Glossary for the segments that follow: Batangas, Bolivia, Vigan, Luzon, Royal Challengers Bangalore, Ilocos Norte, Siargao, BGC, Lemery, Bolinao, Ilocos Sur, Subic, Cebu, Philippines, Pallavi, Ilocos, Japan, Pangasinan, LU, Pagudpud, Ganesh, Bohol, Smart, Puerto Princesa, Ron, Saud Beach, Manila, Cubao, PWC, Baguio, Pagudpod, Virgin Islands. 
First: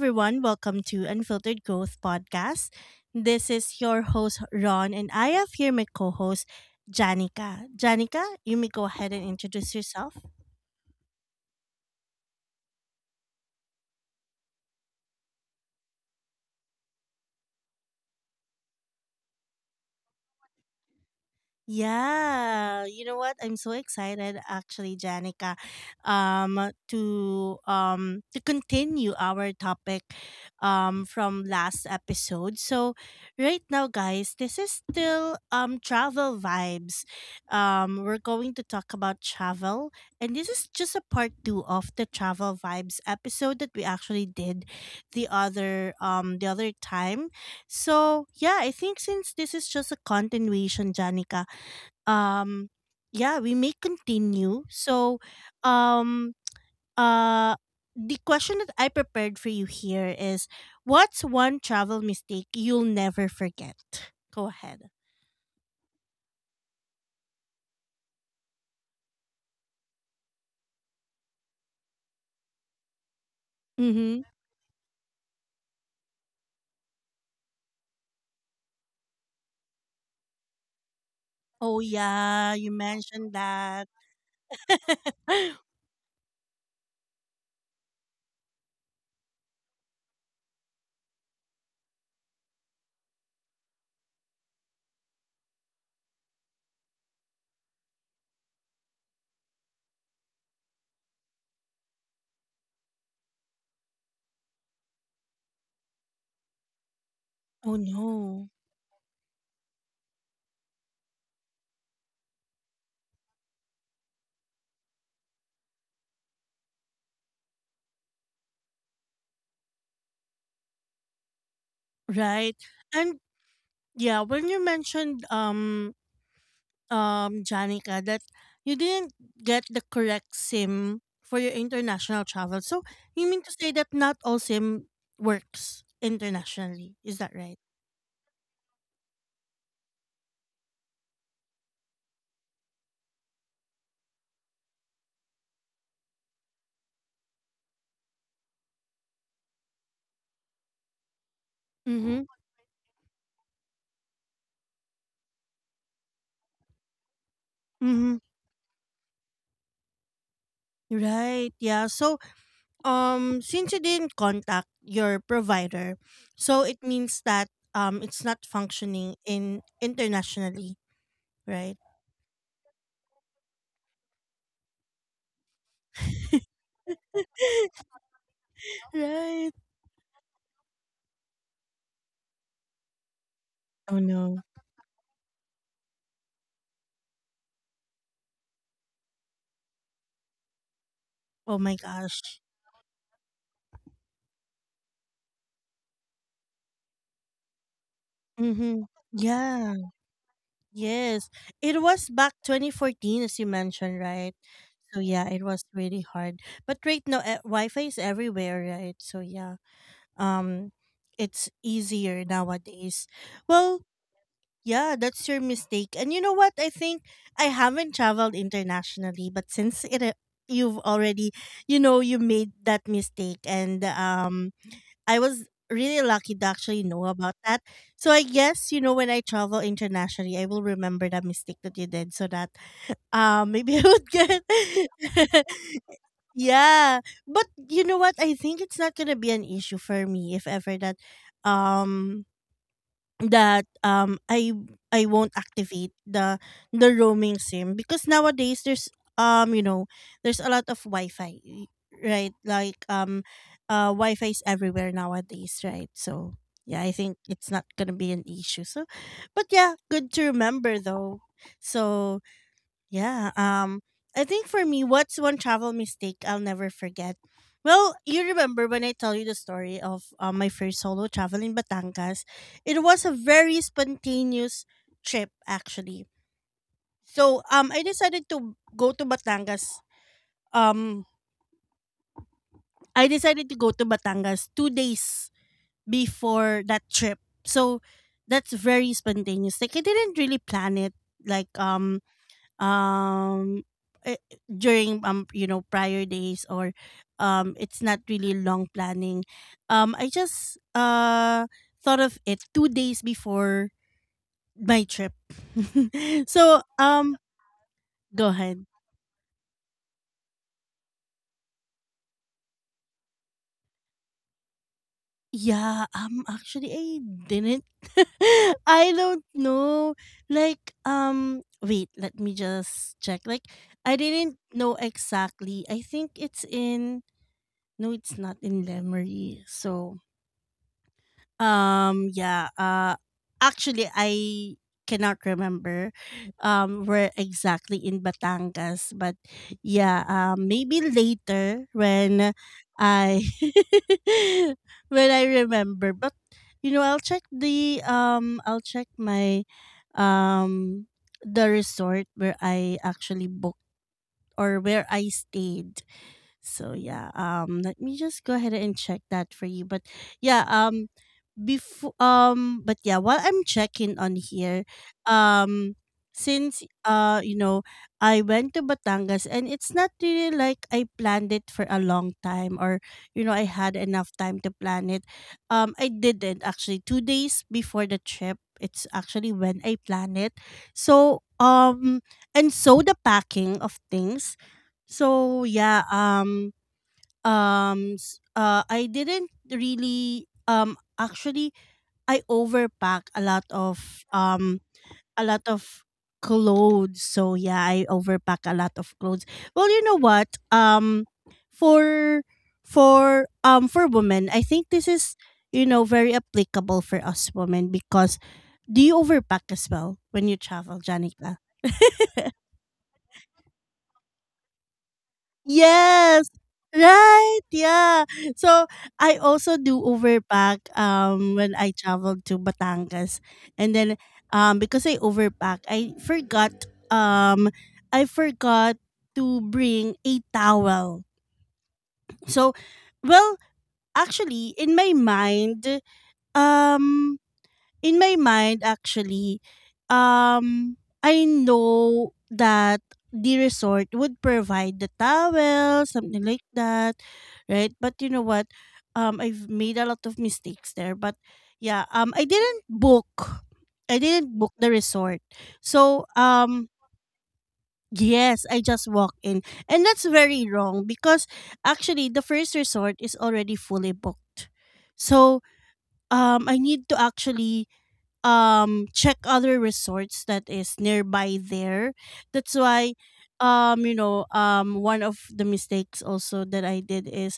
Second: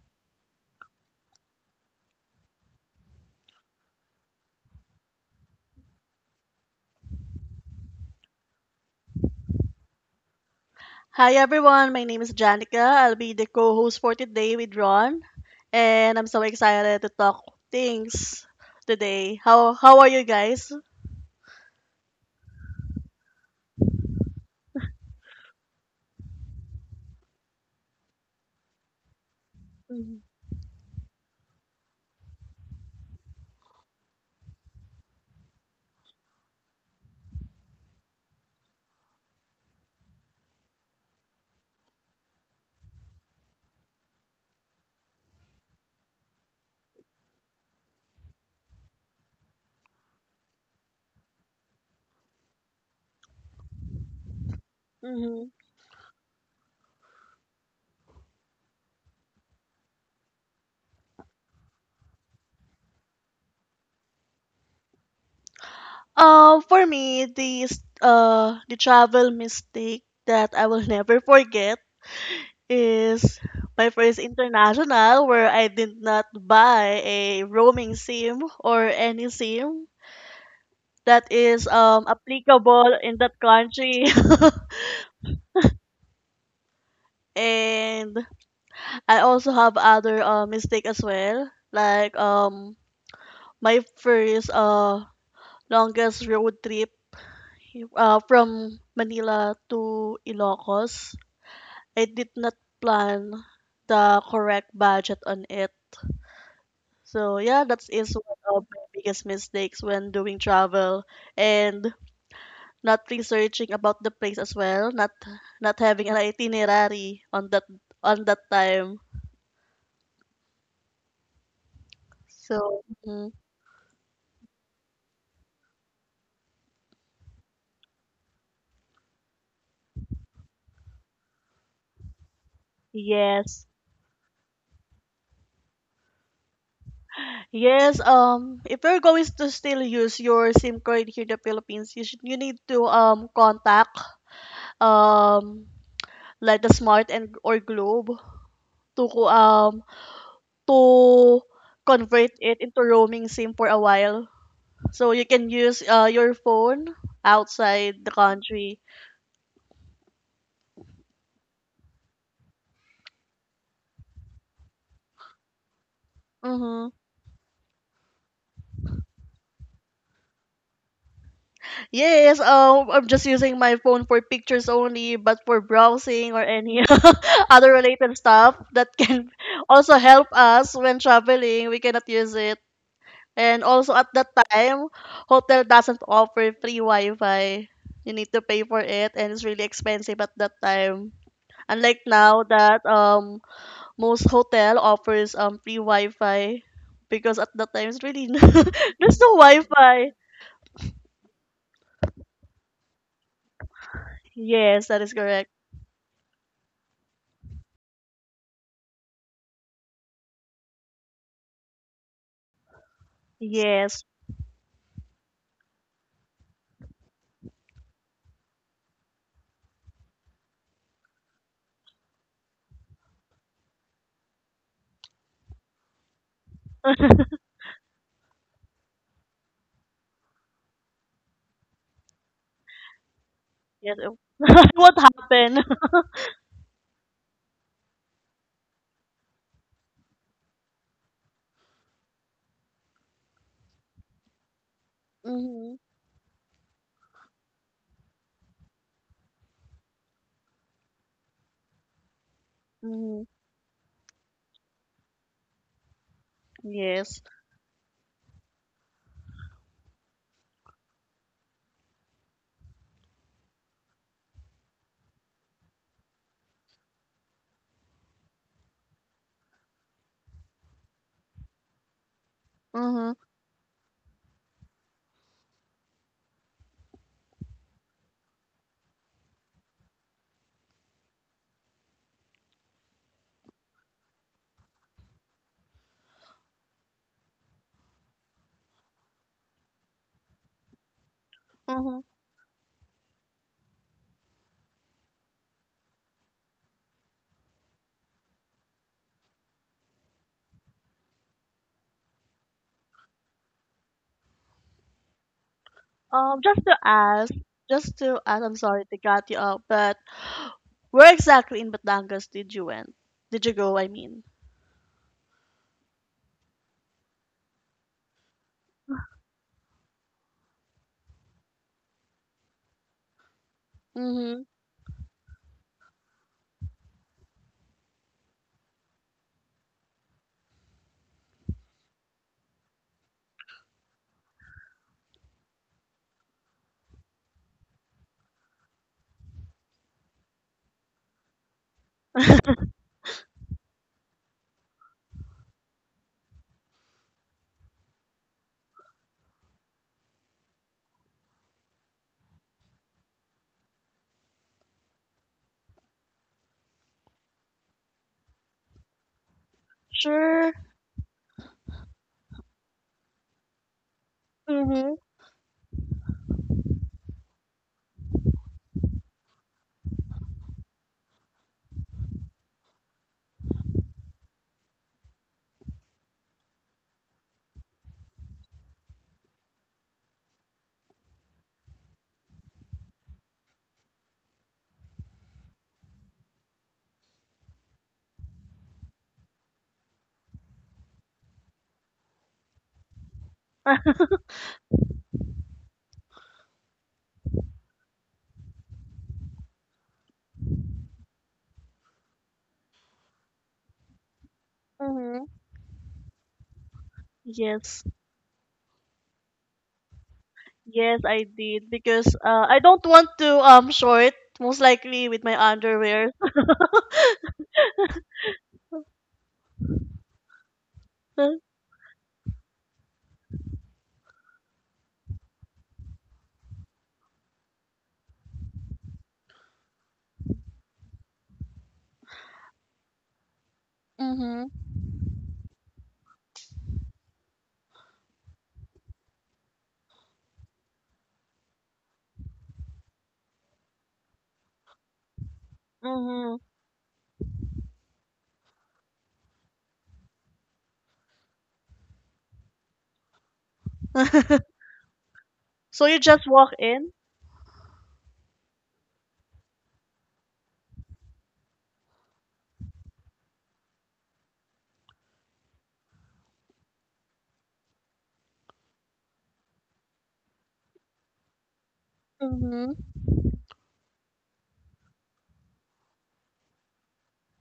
everyone. Welcome to Unfiltered Growth Podcast. This is your host, Ron, and I have here my co host, Janica. Janica, you may go ahead and introduce yourself. Hi everyone, my name is Janica. I'll be the co-host for today with Ron, and I'm so excited to talk things today. How are you guys? Yeah, you know what? I'm so excited actually, Janica, um to to continue our topic Mm-hmm. From last episode. So right now guys, this is still travel vibes. We're going to talk about travel, and this is just a part 2 of the travel vibes episode that we actually did the other time. So yeah, I think since this is just a continuation, Janica, um yeah we may continue. So hmm um uh the question that I prepared for you here is, what's one travel mistake you'll never forget? Go ahead. For me, the travel mistake that I will never forget is my first Mm-hmm. international where I did not buy a roaming SIM or any SIM that is Oh yeah, you applicable in that mentioned that. country. And I also have other mistake as well. Like my first longest road trip, from Manila to Ilocos. I did not plan the correct budget on it. So yeah, Oh that is one no. of my biggest mistakes when doing travel and not researching about the place as well, not having an itinerary on that time. Right. So And yeah, when you mentioned Janica, that you didn't get the correct SIM for your international travel. So you mean to yes. say that not all SIM works internationally? Is that right? Yes, if you're going to still use your SIM card here in the Philippines, you need to contact um like the Smart and or Globe to co- um to Mm-hmm. convert it into roaming SIM for a while, so you can use your phone outside the Mm-hmm. country. Right. Yeah. So since you didn't contact your provider, so it Mm-hmm. means that it's not functioning in internationally, right? Yes, I'm just using my phone for pictures only, but for browsing or any other related stuff that can Right. also help us when traveling, we cannot use it. And also Oh at that no. time, hotel doesn't offer free Wi-Fi. You need to pay for it, and it's really expensive at that time. Oh my Unlike gosh. now that most hotel offers free Wi-Fi because at that time it's really Mm-hmm. there's no Yeah. Wi-Fi. Yes, it was back 2014, as you mentioned, right? Yes, So that is yeah, it correct. was really hard. But right now, Wi-Fi is everywhere, right? So yeah, um, it's easier nowadays. Well, Yes. yeah, that's your mistake. And you know what? I think I haven't traveled internationally, but since you've already, you know, you made that mistake, and I was really lucky to actually know about that. So I guess, you know, when I travel internationally, I will remember that mistake that you did, so that maybe I Yes. would Oh. get What happened? Yeah. But you know what? I think it's not gonna be an issue for me if ever that um that um I I won't Mhm. activate the roaming sim, because nowadays there's you know there's a lot of Wi-Fi right like Mhm. Wi-Fi is everywhere nowadays, right? So yeah, I think Yes. it's not gonna be an issue. So but yeah, good to remember though. So yeah. I think for me, what's one travel mistake I'll never forget? Well, you remember when I tell you the story of my first solo travel in Batangas? It was a Mhm. very spontaneous trip, actually. So, I decided to go to Batangas. Um, I decided to go to Batangas 2 days before that trip. So, that's very spontaneous. Like I didn't really plan it. Like Mhm. Um eh, during you know prior days or it's not really long planning. Um i just uh thought of it 2 days before my trip. Um, just So to ask, just to go ask. I'm ahead. sorry to cut you off, but where exactly in Batangas did you went? Did you go? I mean. Yeah, actually I didn't I don't know, like wait let me just check, like I didn't Mhm. know exactly. I think it's in, no, it's not in Lemery. So um, yeah. Actually, I cannot remember where exactly in Batangas, but yeah, maybe later when I when I remember. But you know, I'll check my um the resort where I actually booked, or where I stayed. So yeah, let me just go ahead and check that for you. But yeah, Sure. Before but yeah, while I'm checking on here, Mhm. um since you know, I went to Batangas, and it's not really like I planned it for a long time, or you know, I had enough time to plan it. I didn't actually, 2 days before the trip, it's actually when I plan it. So and so the packing of things. So yeah, I didn't really actually I overpack a lot of clothes. So yeah, I overpack a lot of clothes. Well, you know what? For for women, I think this is, Mm-hmm. you know, very applicable for us women. Yes, Because do you overpack as well when you travel, yes, I Janica? did because I don't want to short, most likely with my underwear. Yes. Right. Yeah. So I also do overpack when I traveled to Batangas. And then because I overpack, I forgot um I forgot to bring a towel. So well, Mhm. actually in my mind, um in my mind actually um i know that the resort would provide the towel, something Mhm. like that, right? But you know what, I've made a lot of mistakes there. But yeah, I didn't book, I didn't book the resort. So you So just walk in. yes, I just walked in, and that's very wrong. Because actually the first resort is already fully booked, so I need to actually check other resorts that is nearby there. That's Mm-hmm. why you know, one of the mistakes also that I did is,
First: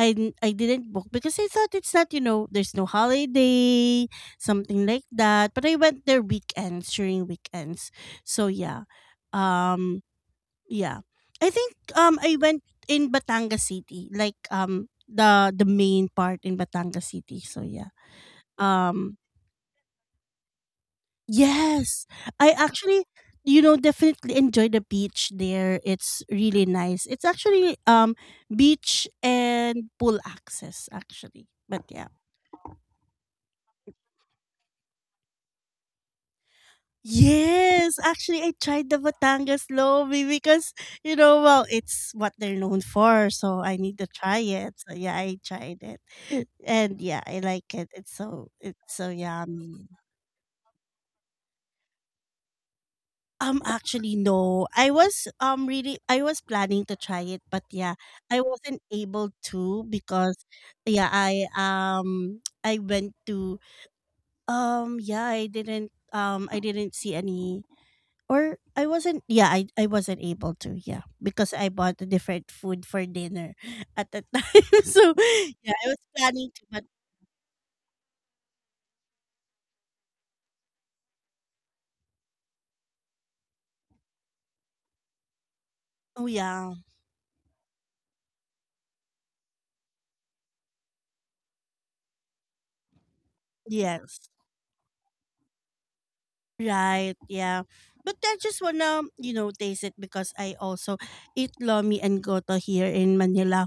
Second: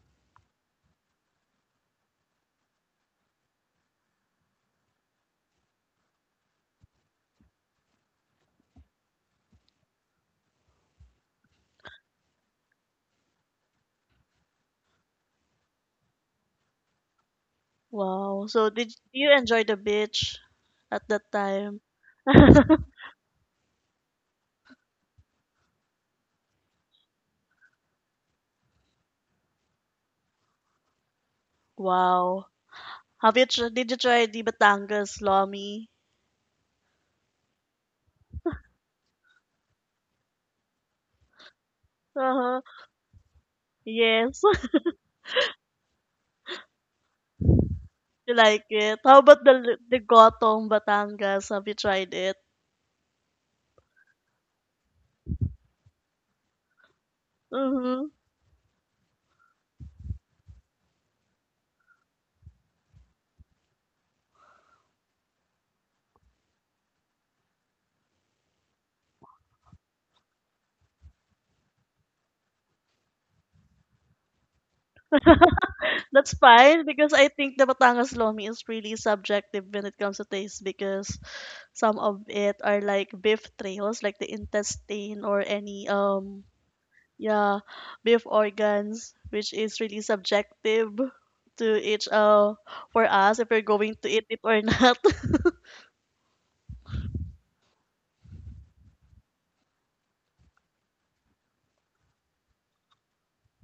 I didn't book because I thought it's not, you know, there's no holiday, something like that. But I went there weekends, during weekends. So yeah. Um yeah. I think I went in Batangas City, like the main part in Batangas City. So yeah. Wow. So did Um. you enjoy the beach at that time? Yes. I actually, you know, definitely enjoy the beach there. It's really nice. It's actually beach and pool access actually. But yeah. Wow. Did you try the Batangas lomi? Yes, actually, I tried the Batangas Lomi, because, you know, well, it's what they're Uh-huh. known for, so I need to try Yes. it. So yeah, I tried it, and yeah, I like it. It's You so, like it's it? so How about the yummy. the gotong Batangas? Have you tried it? Actually, no. I was really, I was planning to try it, but yeah, Mm-hmm. I wasn't able to. Because yeah, I I went to yeah, I didn't see any, or I wasn't yeah, I wasn't able to, yeah, because I bought a different food for dinner at the time. So, yeah, I was That's planning to, but fine because I think the Batangas lomi is really subjective when it comes to taste because some of it are like beef trios, like the intestine or any oh yeah. yeah, beef organs, which is really subjective to each for us if we're going to Yes. eat it or not. Right, yeah. But I just wanna, you know, taste it, because I also eat lomi and goto here in Manila.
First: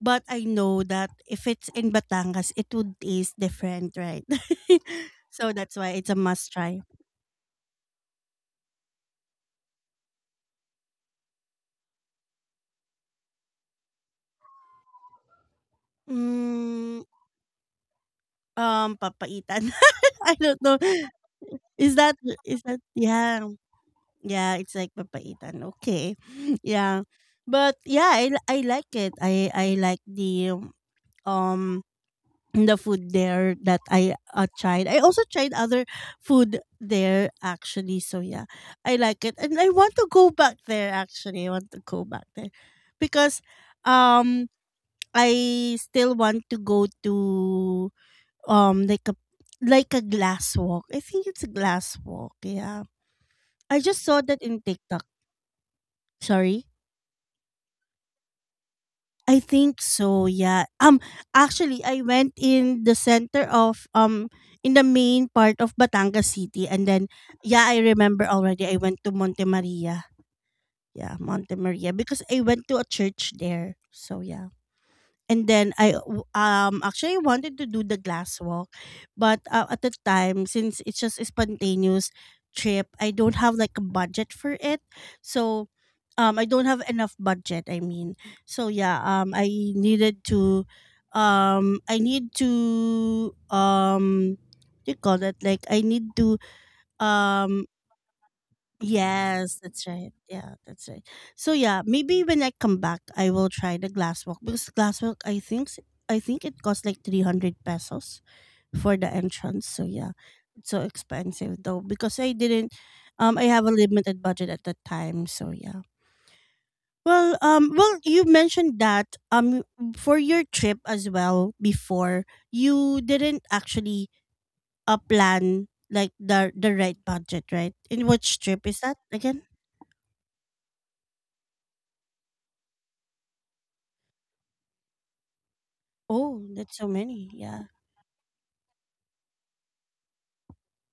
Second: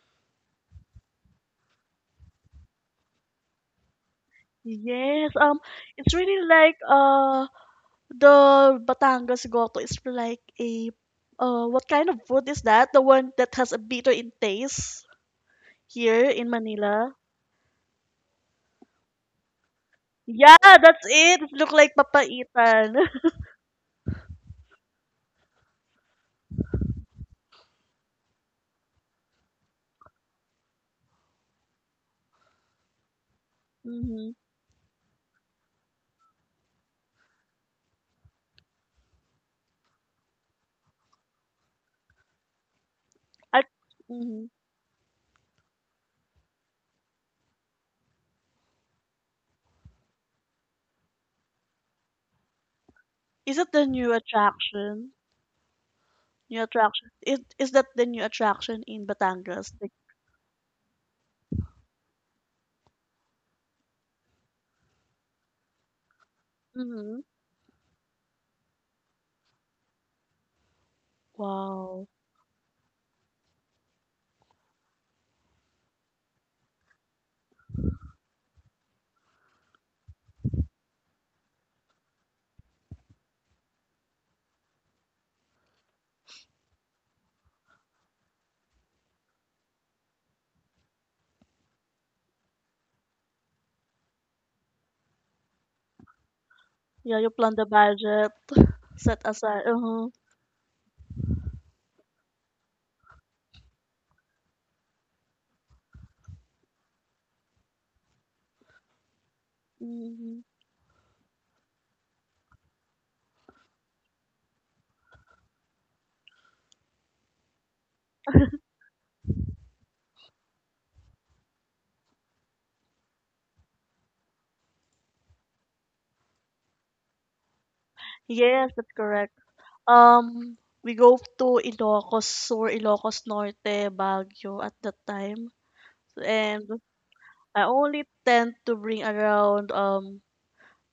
But I know that if it's in Batangas, it would taste different, right? Yes, So that's why it's it's a really must like try. The Batangas goto is like a what kind of food is that? The one that has a bitter in taste here in Mm, Manila. Papaitan. I Yeah, don't know. that's it. It look like Is that, is that, papaitan. yeah. Yeah, it's like papaitan. Okay. Yeah. But yeah, I like it. I like um the food there that I Mm-hmm. uh, tried. I also tried other food there actually. So yeah, I like it, and I want to go back there. Actually, I want to go back there because At, um mhm. I still want to go to like a, like a glass walk. I think it's a glass walk. Yeah, Is it I the just new saw that in TikTok. attraction? New Sorry. attraction. Is that the new attraction in I Batangas? think so, yeah. Actually I went in the center of in the main part of Batangas City, and then Mm-hmm. yeah, I remember already, I went to Monte Maria. Yeah, Monte Maria Wow. because I went to a church there. So yeah, and then I actually wanted to do the glass walk, but at the time, since it's just a spontaneous trip, I don't have like a budget for it. So I don't have enough budget, I mean. So yeah, needed to I need to what do you call that like I need to Yeah, you plan the um. budget, set aside. Yes, that's Uh-huh. right. Yeah, that's right. So yeah, maybe when I come back, I will try the glass walk, because glass walk, I think, I think it costs like 300 pesos for the entrance. So yeah, hmm it's so expensive though because I didn't, I have a limited budget at that time. So yeah. Well, well, you mentioned that for your trip as well before, you didn't actually plan like the right budget, right? In which trip Yes, is that's that correct. again? We go to Ilocos Sur, Ilocos Norte, Baguio at that time. Oh, And that's so many. I Yeah. only tend to bring around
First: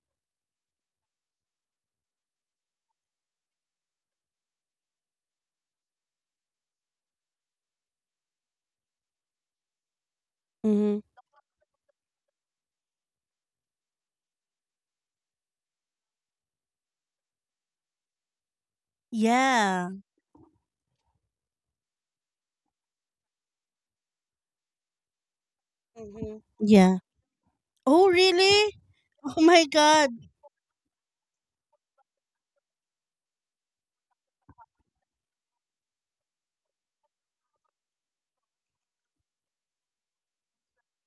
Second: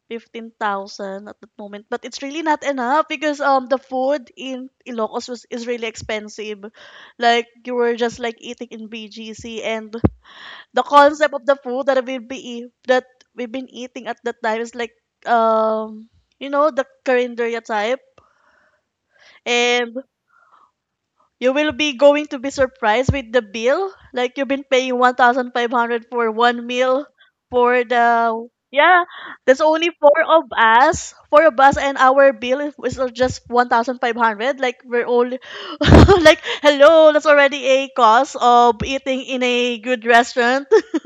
15,000 at that moment, but it's really not enough because the food in Ilocos was is really expensive. Like you were just like eating in BGC and the Mm-hmm. concept of the food that that we've been eating at that time is like um the carinderia type, Yeah. and you will be going to be surprised with the bill. Like you've been paying 1,500 for Mm-hmm. one Yeah. meal for Oh, the really? yeah, Oh there's my only God. Four of us, and our bill is just 1,500. Like we're only like hello, that's already a cost of eating in a good restaurant.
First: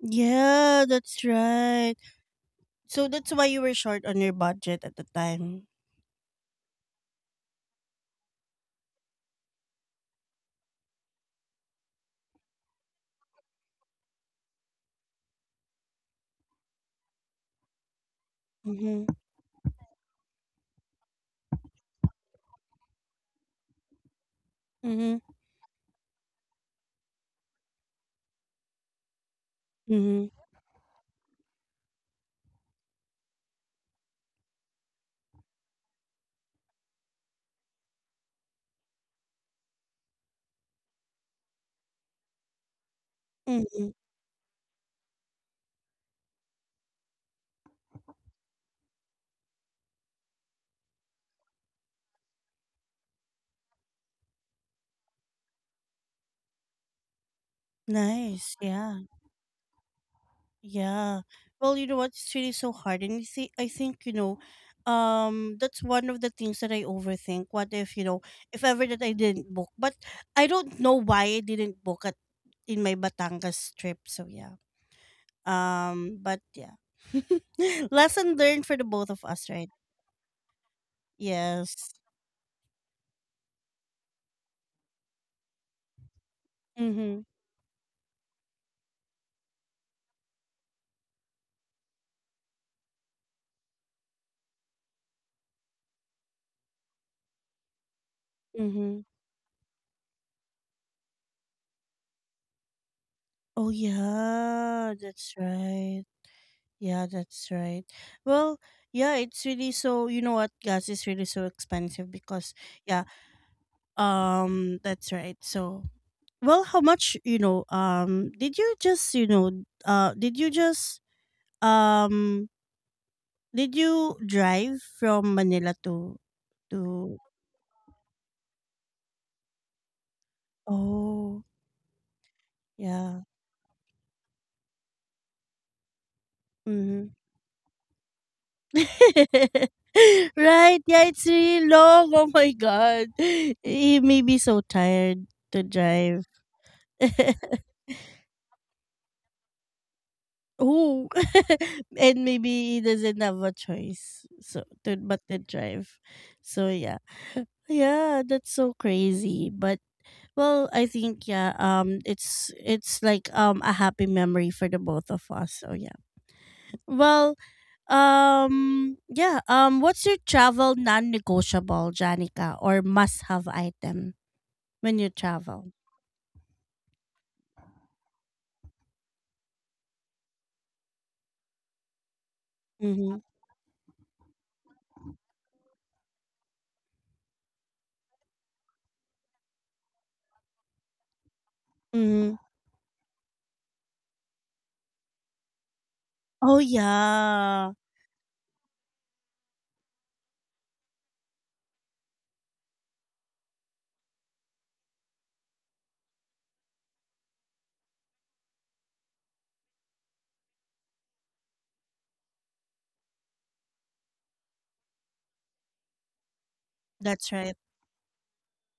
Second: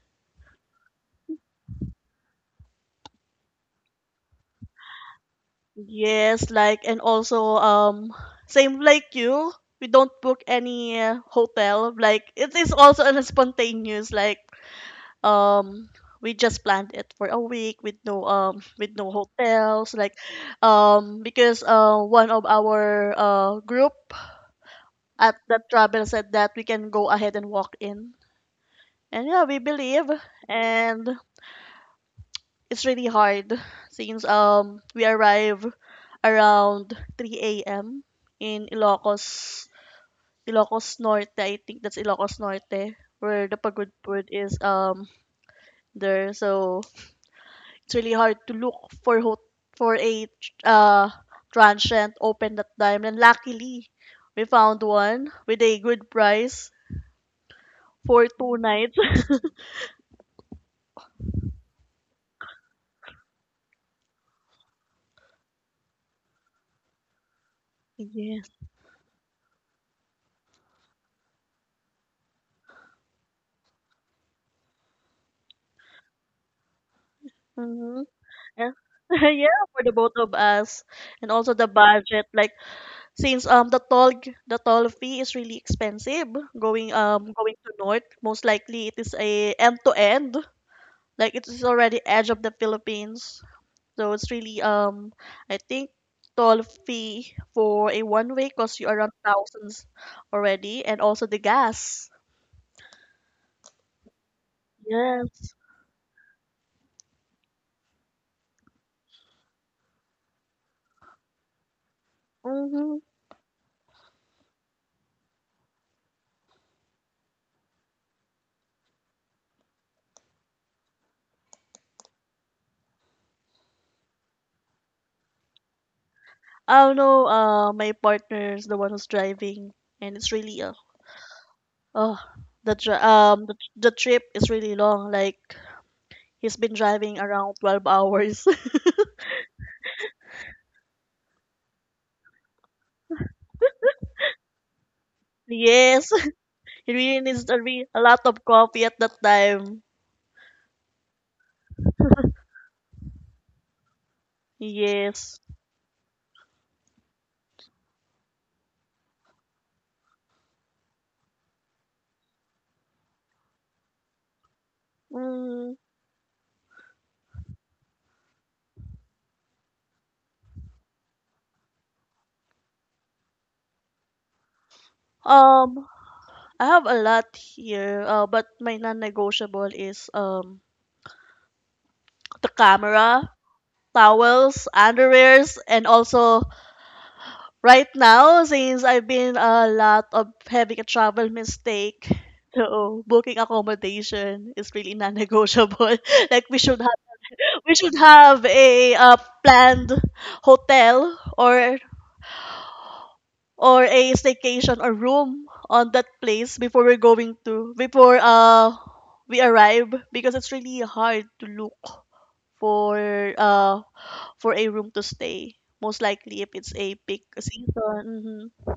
Yeah, that's right. So that's why you were short on your budget at the time. Yes, like and also same like you, we don't book any hotel. Like it is also a spontaneous, like um we just planned it for a week with no um with Mm-hmm. no hotels, like because one of our group Mhm, at that travel said that we can go ahead and walk in, and yeah we believe, mhm, and it's really hard since we arrive around 3 a.m. in Ilocos Norte. I think that's Ilocos Norte where the pagod mhm. food is there. So it's really hard to look for ho- for a uh transient open that time. And luckily, we found one with a good price for two Nice, nights. yeah, yeah. Well, you know what? It's really so hard, and you see, I think you know, that's one of the things that I overthink. What if, you know, Yes. if ever that I didn't book, but I don't know why I didn't book at, in my Batangas trip. So yeah, but yeah, Mm-hmm. lesson learned Yeah. for the both of us, Yeah, right? for the both of us, and also the Yes. budget. Like since the toll fee is really expensive going Mhm, going to north. Most likely it is a end to end. Like it is already edge of the Philippines. So it's really I think toll fee for a one way costs you mhm. around thousands already, and also the gas. Oh yeah, that's Yes. right. Yeah, that's right. Well, yeah, it's really so, you know what, gas is really so expensive, because Mm-hmm. yeah, that's right. So well, how much, you know, did you just you know did you just um did you drive from Manila to I don't to know, my partner is the one who's driving, and it's really oh oh the dri- yeah. um the, the trip is really long, like he's been Mm-hmm. driving around 12 hours. Right, yeah, it's really long. Oh my god. He may be so tired to Yes. drive. He really needs a lot of coffee at that time. Oh, and maybe he doesn't have a choice, so to but to Yes. drive. So yeah, yeah, that's so crazy. But it's like a happy memory for the both of us. So Mm. Well, yeah, what's your travel non-negotiable, Janica, or must-have item? When you travel? Um, I have a lot here, but my non-negotiable is the Mm-hmm. camera, towels, underwears, and also right now since I've been a lot of having a travel mistake, Mm-hmm. so booking accommodation is really non-negotiable. Like Oh yeah, we should have a planned hotel or or a staycation or room on that place before we're going to before we arrive, because it's really hard to look for uh for a room to stay, most likely if it's a peak that's right. season.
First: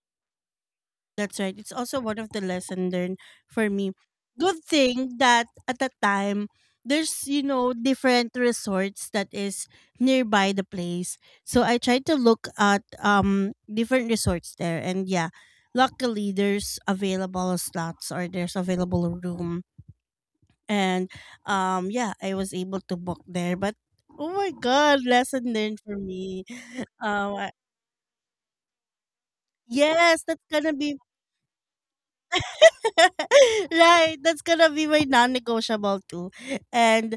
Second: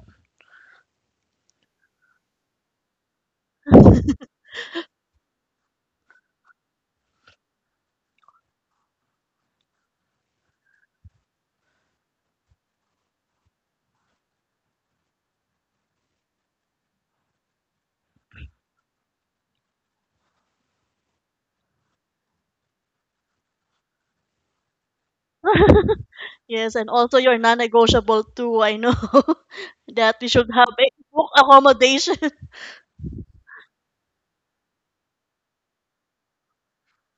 That's right. It's also one of the lesson learned for me. Good thing that at that time there's you know different resorts that is nearby the place. So I tried to look at different resorts there and yeah, luckily there's available slots or there's available room and yeah, I was able to book there but oh my god, lesson learned for me. Yes, and also Um your I- non-negotiable too, I know. That yes, we that's should going have to a be book accommodation. right. That's gonna be my non-negotiable too. And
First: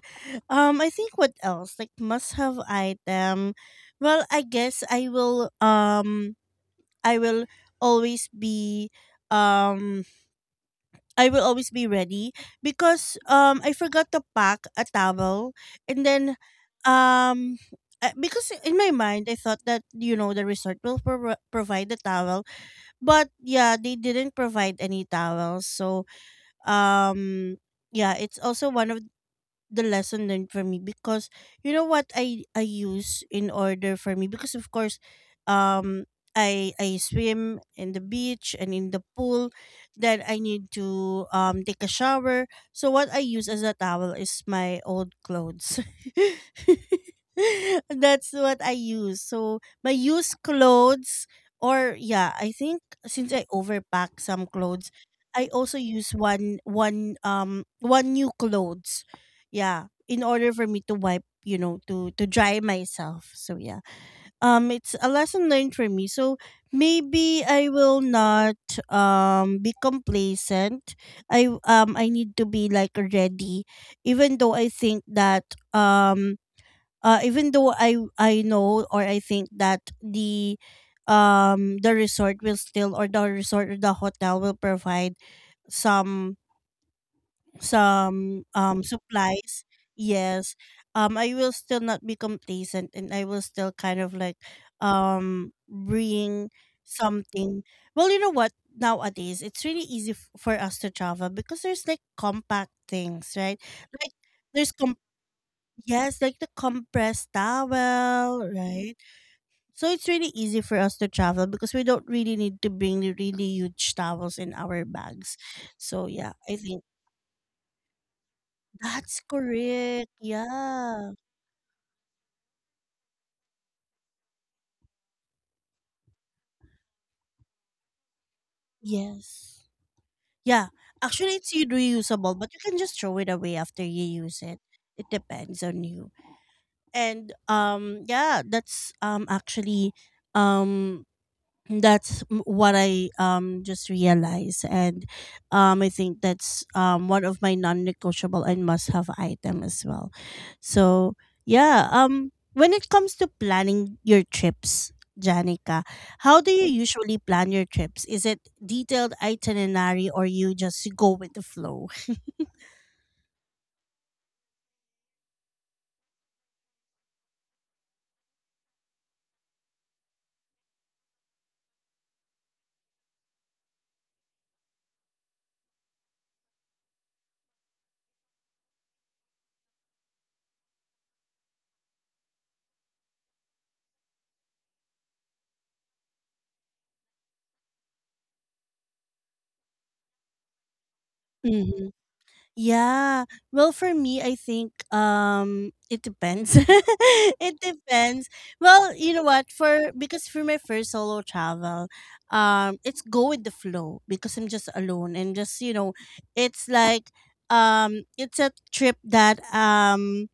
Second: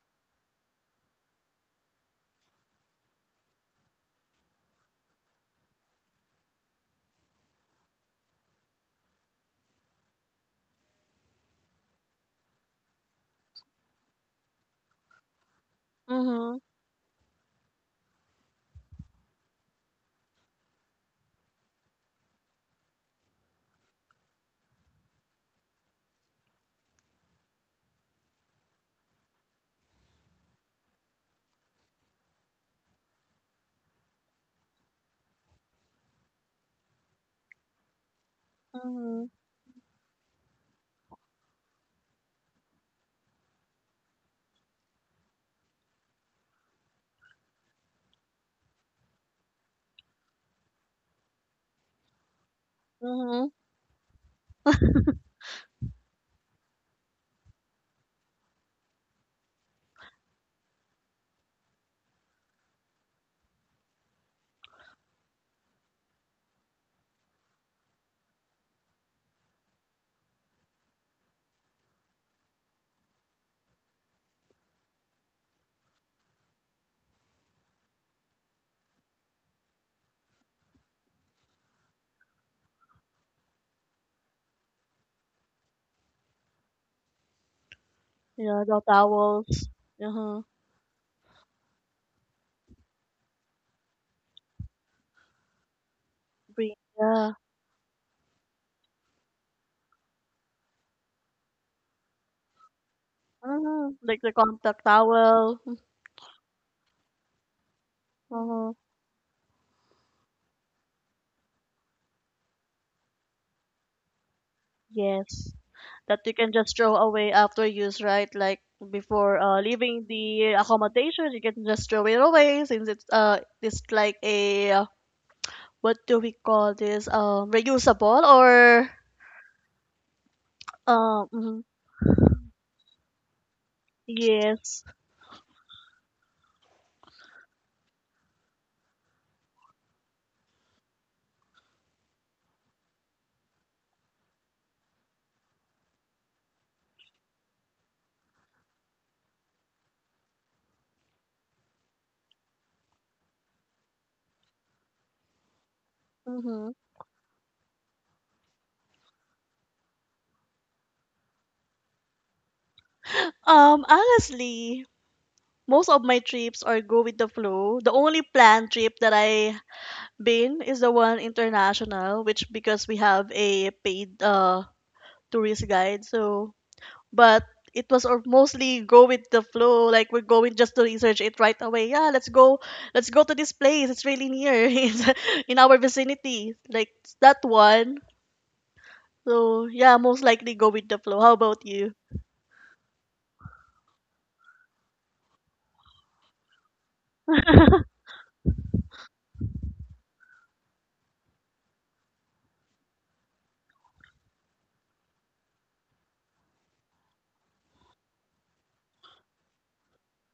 I think what else? Like must have item. Well, I guess I will always be um I will always be ready because I forgot to pack a towel and then Mm-hmm, um because in my mind I thought that you know the resort will provide the towel but yeah they didn't provide any towels so um yeah it's also one of the lesson learned for me because you know what I use in order for me because of course um I swim in the beach and in the mm-hmm, pool then I need to take a shower so what I use as a towel is my old clothes. That's what I use, so my used clothes or yeah I think since mm-hmm. I overpack some clothes I also use one new clothes, yeah, in order for me to wipe you know to dry myself. So yeah, it's a lesson learned for me, so maybe I will not be complacent. I need to be like ready even though I think that um even though I know or I think that the resort will still or the resort or the hotel will provide some some Yeah, the supplies. towels. Uh-huh. Yes, I will still not be complacent and I will still kind of like bring Bring. Yeah. something. Well, you know what, nowadays it's really easy for us to travel because there's like compact things, right? Uh-huh. Like Like the there's contact com towel. yes, like the compressed towel, Uh-huh. right? So it's really easy for us to travel because we don't really need to bring the really huge towels in our bags, Yes, so that you yeah can I just think throw away after use, right? Like that's before leaving correct. the Yeah. accommodation, you can just throw it away since it's like a what do we call this? Reusable or Yes. Yeah. um Actually, it's mhm. reusable, but you can just throw it away after you use it. yes. It depends on you. And yeah, that's actually um what I just realized, and I think that's one of my non-negotiable and must-have item as well. So yeah, when it comes to planning your trips, Janica, how do you Mm-hmm. usually plan your trips? Is it detailed itinerary or you just go with the flow? Honestly, most of my trips are go with the flow. The only planned trip that I been is the one international, which because we have a paid tourist guide, so. But it was or mostly go with the flow, like we're going just to research it right away. Yeah, let's go, let's go to this place, it's really near. It's in our vicinity, like that one. So yeah, most likely go with the flow. How about Mhm. you? Yeah. Well, for me, I think it depends. It depends. Well, you know what? For Because for my first solo travel, it's go with the flow because I'm just alone and just, you know, it's like it's a trip that um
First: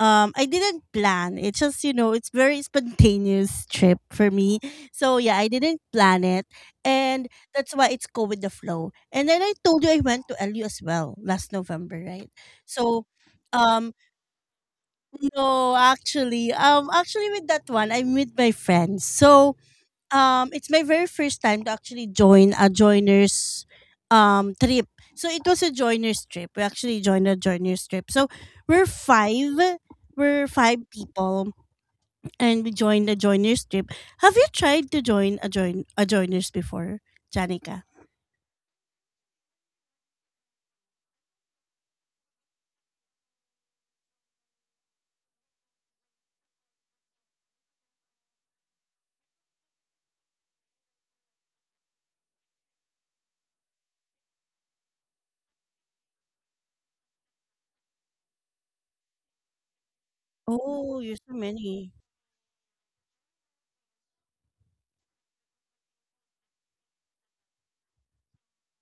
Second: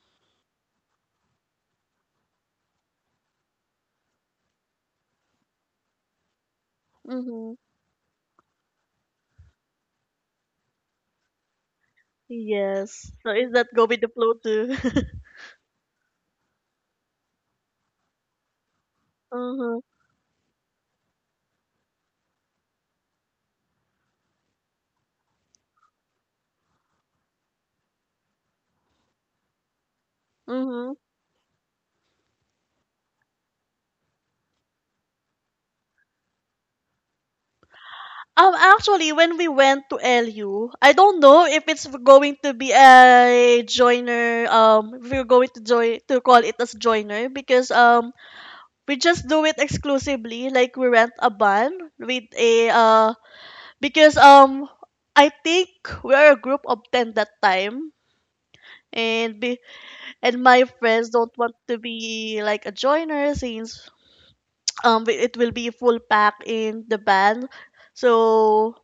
um I didn't plan. It's just, you know, it's very spontaneous trip for me. So yeah, I didn't plan it. And Mm-hmm. that's why it's go with the flow. And then I told you I went to LU as well last November, right? So Yes, so is that go um with the flow too? no, actually, actually with that one I'm with my friends. So Mm-hmm. It's my very first time to actually join a joiners trip. So it was a joiners trip. We actually joined a joiners trip. So we're five we're five Mm-hmm. people and we joined a joiners trip. Have you tried to join a joiners before, Janica? Actually, when we went to LU, I don't know if it's going to be a joiner. If we're going to join to call it as joiner, because we just do it exclusively, like we rent a van with a because I think we are a group of 10 that time, and be, and my Oh, friends you're don't so want to many. be like a joiner, since it will be full pack in the van, so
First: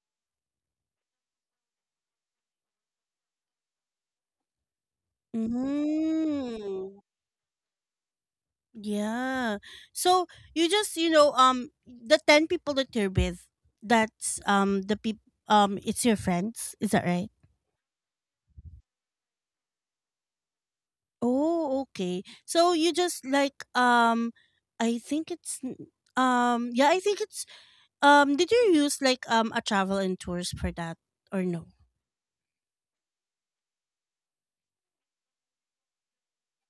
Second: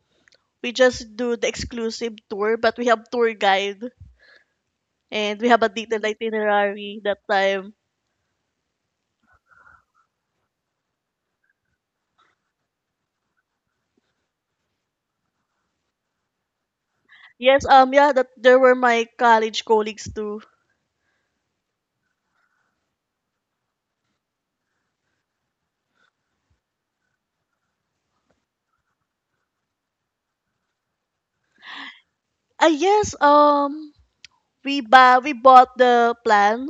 we just do the exclusive tour, but we have tour guide and we have a detailed Mm. itinerary that time. Yeah. So you just you know the ten people that you're with, that's the people it's your friends. Is that right? Yes, yeah, that there were my college colleagues too. Oh, okay. So you just like I think it's n- yeah, I think it's did you use like a travel and tours for that or no? Yes, we bought the plan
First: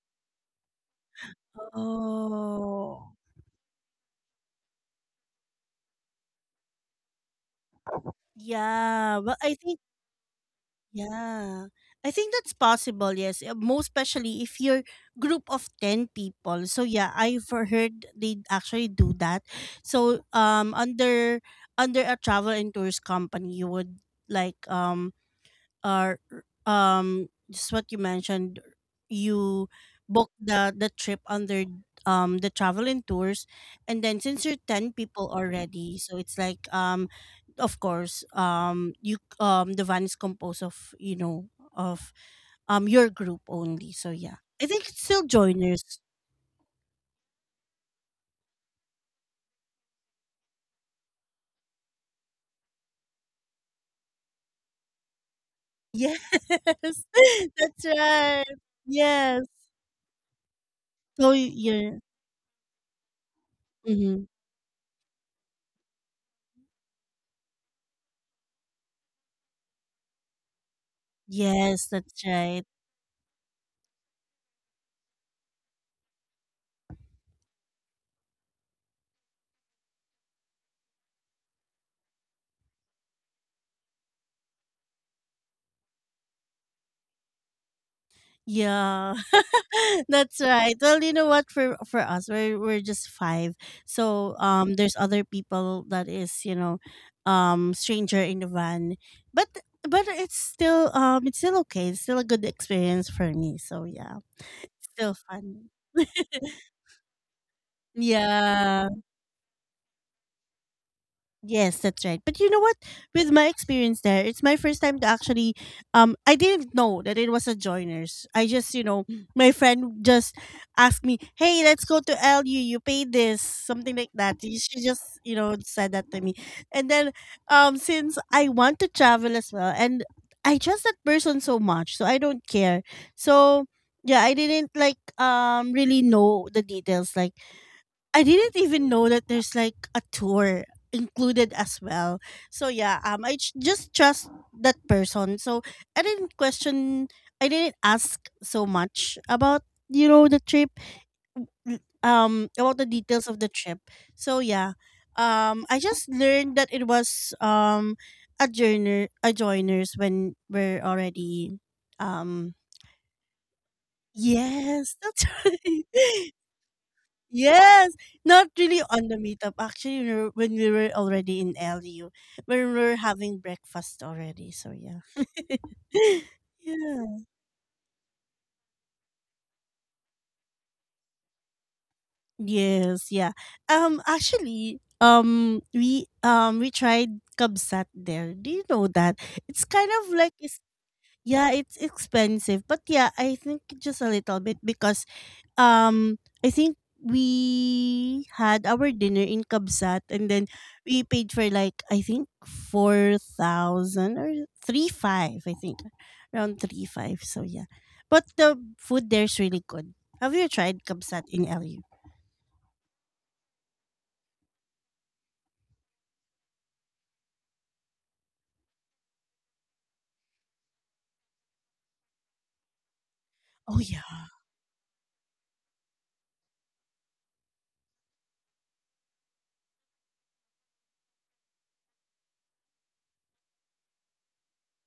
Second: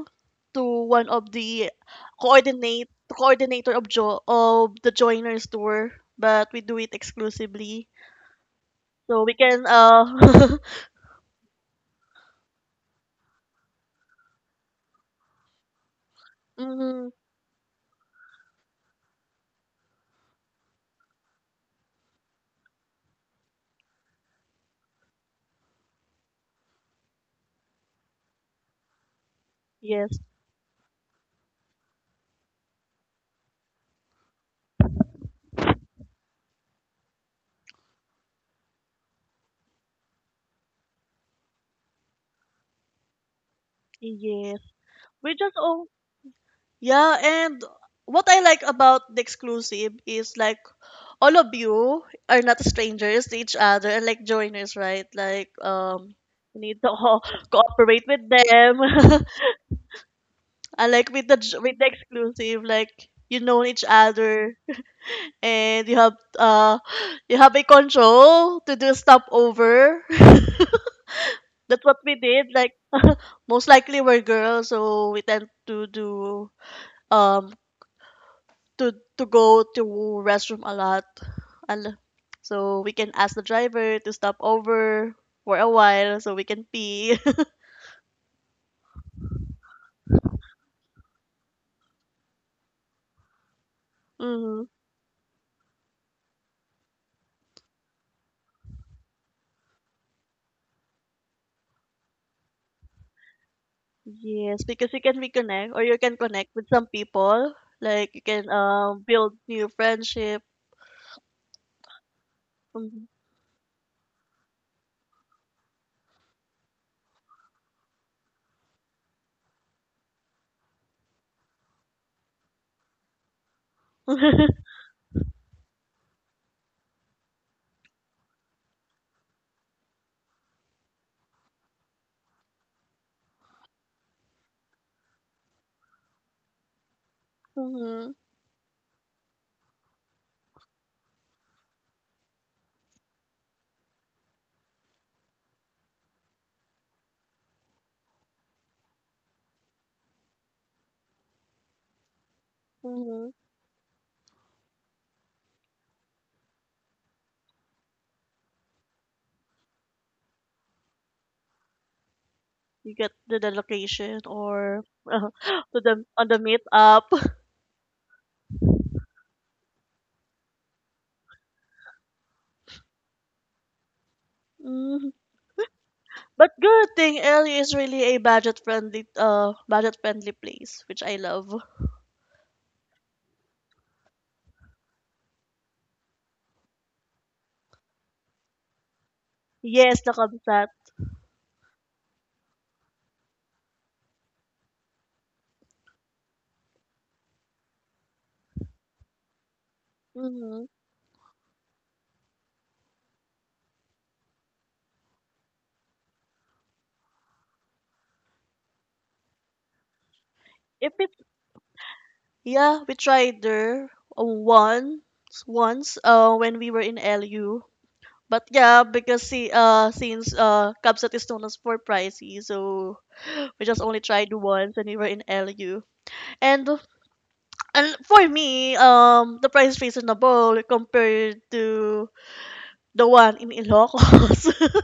to one of the coordinate Oh. coordinator of the joiners tour, but we do it exclusively, Yeah, so we well I can think yeah. I think that's possible. Yes, most especially if you're group of 10 people. So mm, yeah, I've heard they actually do that. So under a travel and tours company, you would like uh, just what you mentioned, you yes, book the trip under the travel and tours, and then since you're 10 people already so it's like of course you the van is composed of, you know, of your group only, so yeah yes, I think it's still we just, oh joiners. yeah. And what I like about the exclusive is like all of you are not strangers to each other, and like joiners, right? Like Yes. you need to That's cooperate with right. them. Yes. I like with So the you're exclusive, like you know each mhm. other, and you have you have a control to do stopover. That's Yes, what that's we did. right. Like most likely we're girls, so we tend to do um to to go to restroom a lot. Al- So we can ask the driver to stop over for a while so we can pee. Yeah, that's right. Well, you know what? For us, we're just five. So Mhm. There's other people that is, you know, stranger in the van, but but it's still okay. It's still a good experience for me. So yeah, Yes, because you still can fun. reconnect or you can connect with some people. Like you can Yeah. Build new friendship. Yes, that's right. But you know what? Mhm. With my experience there, it's my first time to actually I didn't know that it was a joiners. I just, you know, my friend just asked me, "Hey, let's go to LU. You pay this." Something like that. She just, you know, said that to me. And then since I want to travel as well and I trust that person so much, so I don't care. So yeah, I didn't like really know the details, like Mhm. I didn't even know that there's like a tour included as well. So yeah, just trust that person. So I didn't question. I didn't ask so much about, you know, the trip, about the details Mhm. of the trip. So yeah, I just learned that it was um a joiners when we're already um You get to the location or yes that's to the on right. the meetup. Yes, not really on the meetup. Actually, when we were already in LU, when we were having breakfast already. So yeah, Mhm. But good thing yeah, LA is really a budget friendly place, which I love. yes, yeah. Actually, we tried kabsat there. Do you know that? It's kind Yes, the of like it's Kamsat. yeah, it's expensive, but yeah, I think just a little bit because um, I think we had our dinner in Kabsat, and then Mm-hmm. we paid for like I think 4,000 or three five, I think. Around three five. So yeah. But the food there is really good. Have you tried If it Kabsat in LU? Yeah, we tried there uh, once once when we were in LU. But yeah, because see, since Kabsat is known as for pricey, so we Oh just yeah. only tried once and we were in LU. And and for me, the price is reasonable compared to the one in Ilocos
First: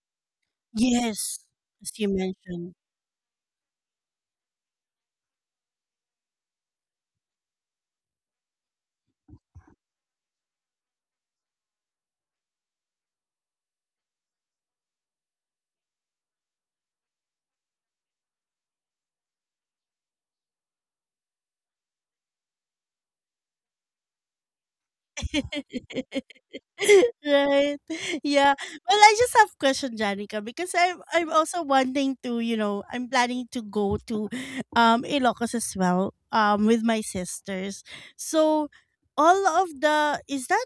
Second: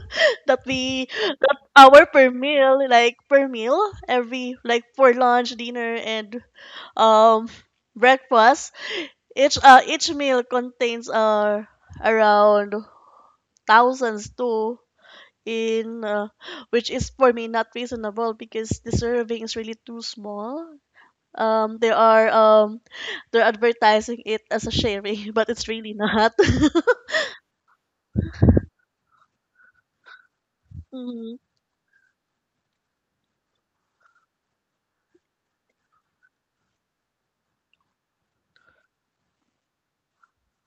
that we Yes, that as our you per mentioned. meal, every like for lunch, dinner, and um breakfast. Each meal contains around thousands to in, which is for me not reasonable because the serving is really too small. They are they're advertising it as a sharing, but it's really not. Right. Yeah. Well, I just have question, Janica, because I'm Mhm. also wanting to, you know, I'm planning to go to Ilocos as well, with my sisters. So all of the is that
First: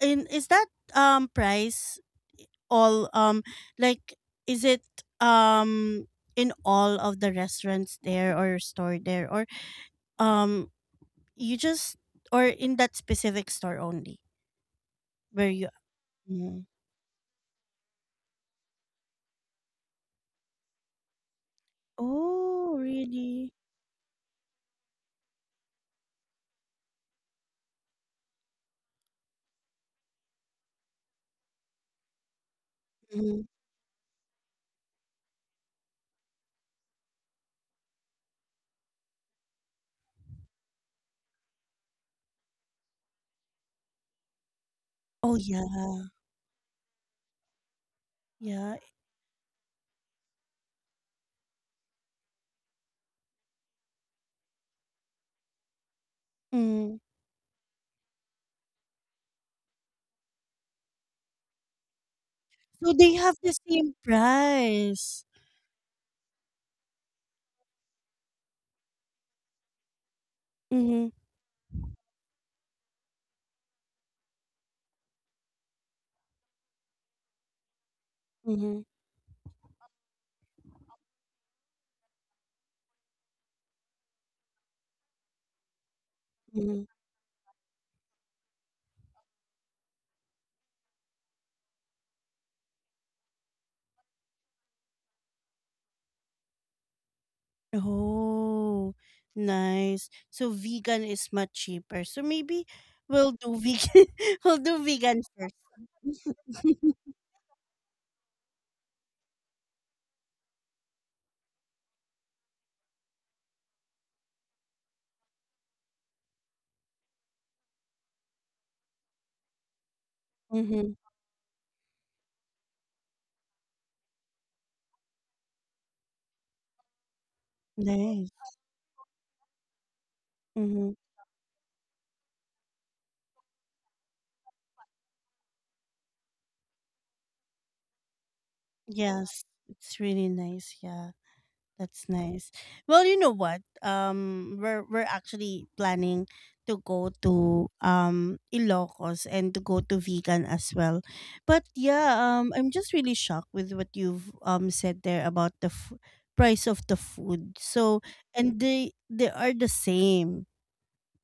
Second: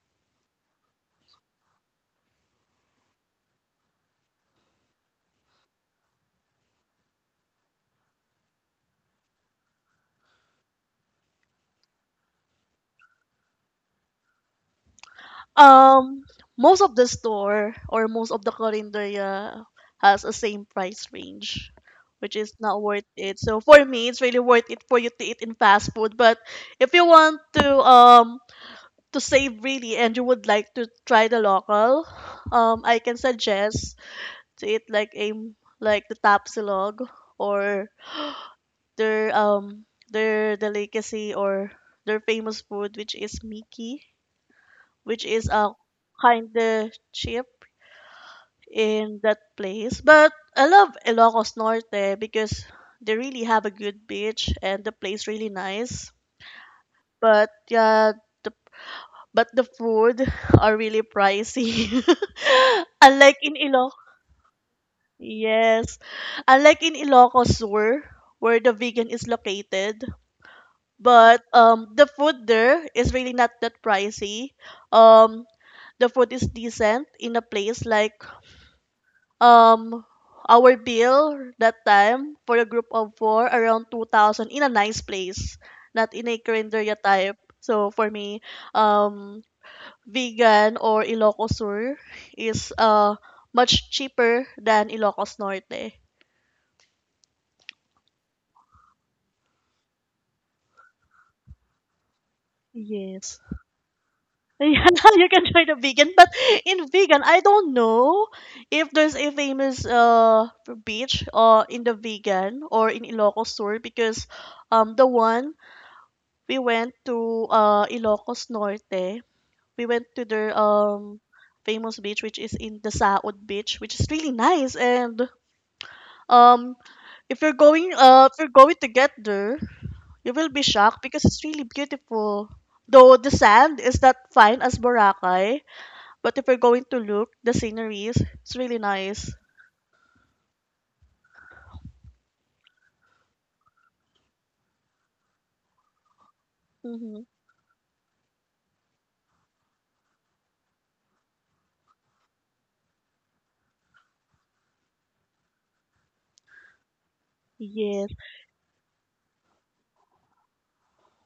in is that price all like is it um in all of the restaurants there or store there? Um, you just, or in that specific store only where you Um, mm. most of the store or most of the karinderya has a same price range, which is Oh, not worth it. really? So for me, it's really worth it for you to eat in fast food. But if you want to save really and you would like to try the local, I can Mhm. suggest to eat like a like the tapsilog or their delicacy or their famous food which is Miki, which Oh, is yeah. Kinda cheap Yeah. in that place. But I love Ilocos Norte because they really have a good beach and the place really nice. Mm. But yeah, the but the food are really pricey. So they have Unlike in the Iloc, same price. yes, unlike in Ilocos Sur, where the vegan is located, Mhm. but the food there is really not that pricey. Um, the food is decent in a place like Mhm. um our bill that time for a group of four around 2,000 in a nice place, not in a Mhm. carinderia type. So for me, um Vigan or Ilocos Sur is much cheaper than Ilocos Norte. Oh, nice. So vegan is much cheaper. So maybe we'll Yes. do vegan. we'll do Yeah, vegan you can first. try the vegan, but in vegan, I don't know if there's a famous beach in the vegan or in Ilocos Sur because the one we went to Ilocos Norte, we went to their Mm-hmm. Famous beach which is in the Saud Beach, which is really nice and Um, if you're going, uh, if Nice. you're going to get there, you will be Mm-hmm. shocked because it's really beautiful. Though the sand is not fine as Boracay, but if you're going to look, the sceneries, it's really nice. Yes, it's really nice. Yeah. That's nice. Well, you know what? We're actually planning to go Mm-hmm. to Ilocos and to go to Vegan as well. But yeah, I'm just really shocked with what you've said there about the price of the food. So Yes, and they are the same,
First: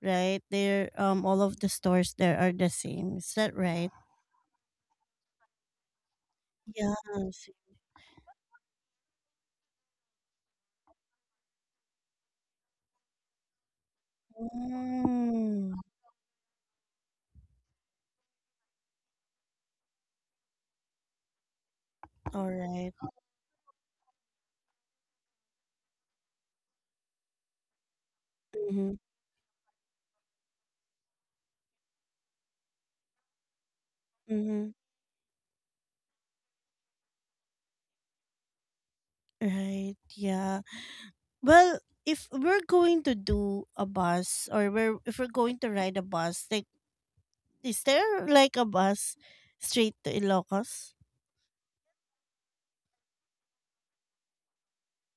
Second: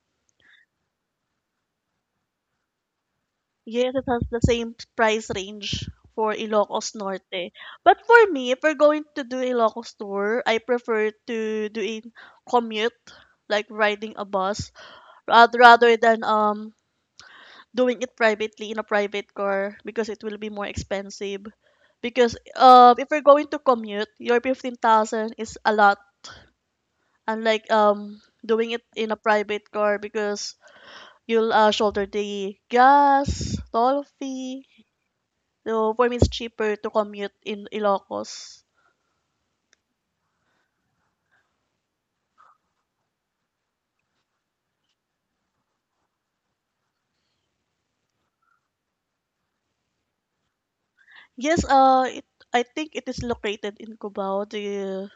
right? They're all of the stores there are the same. Is that right? yes, it has the same price range for Ilocos Yes. Norte. But for me, if we're going to do Ilocos tour, I prefer to do a commute, like riding a bus, rather Mm, rather than doing it privately in a private car because it will be more expensive. Because all right. If you're going to commute, your 15,000 is a lot. Unlike doing it Mm-hmm. in a private car because you'll shoulder the gas, toll fee. Mm-hmm. So for me, it's cheaper to commute in Ilocos. Right. Yeah. Well, if we're going to do a bus or we're if we're going to ride a bus, like is there like a bus straight to Ilocos? Yes, I think it is located in Cubao,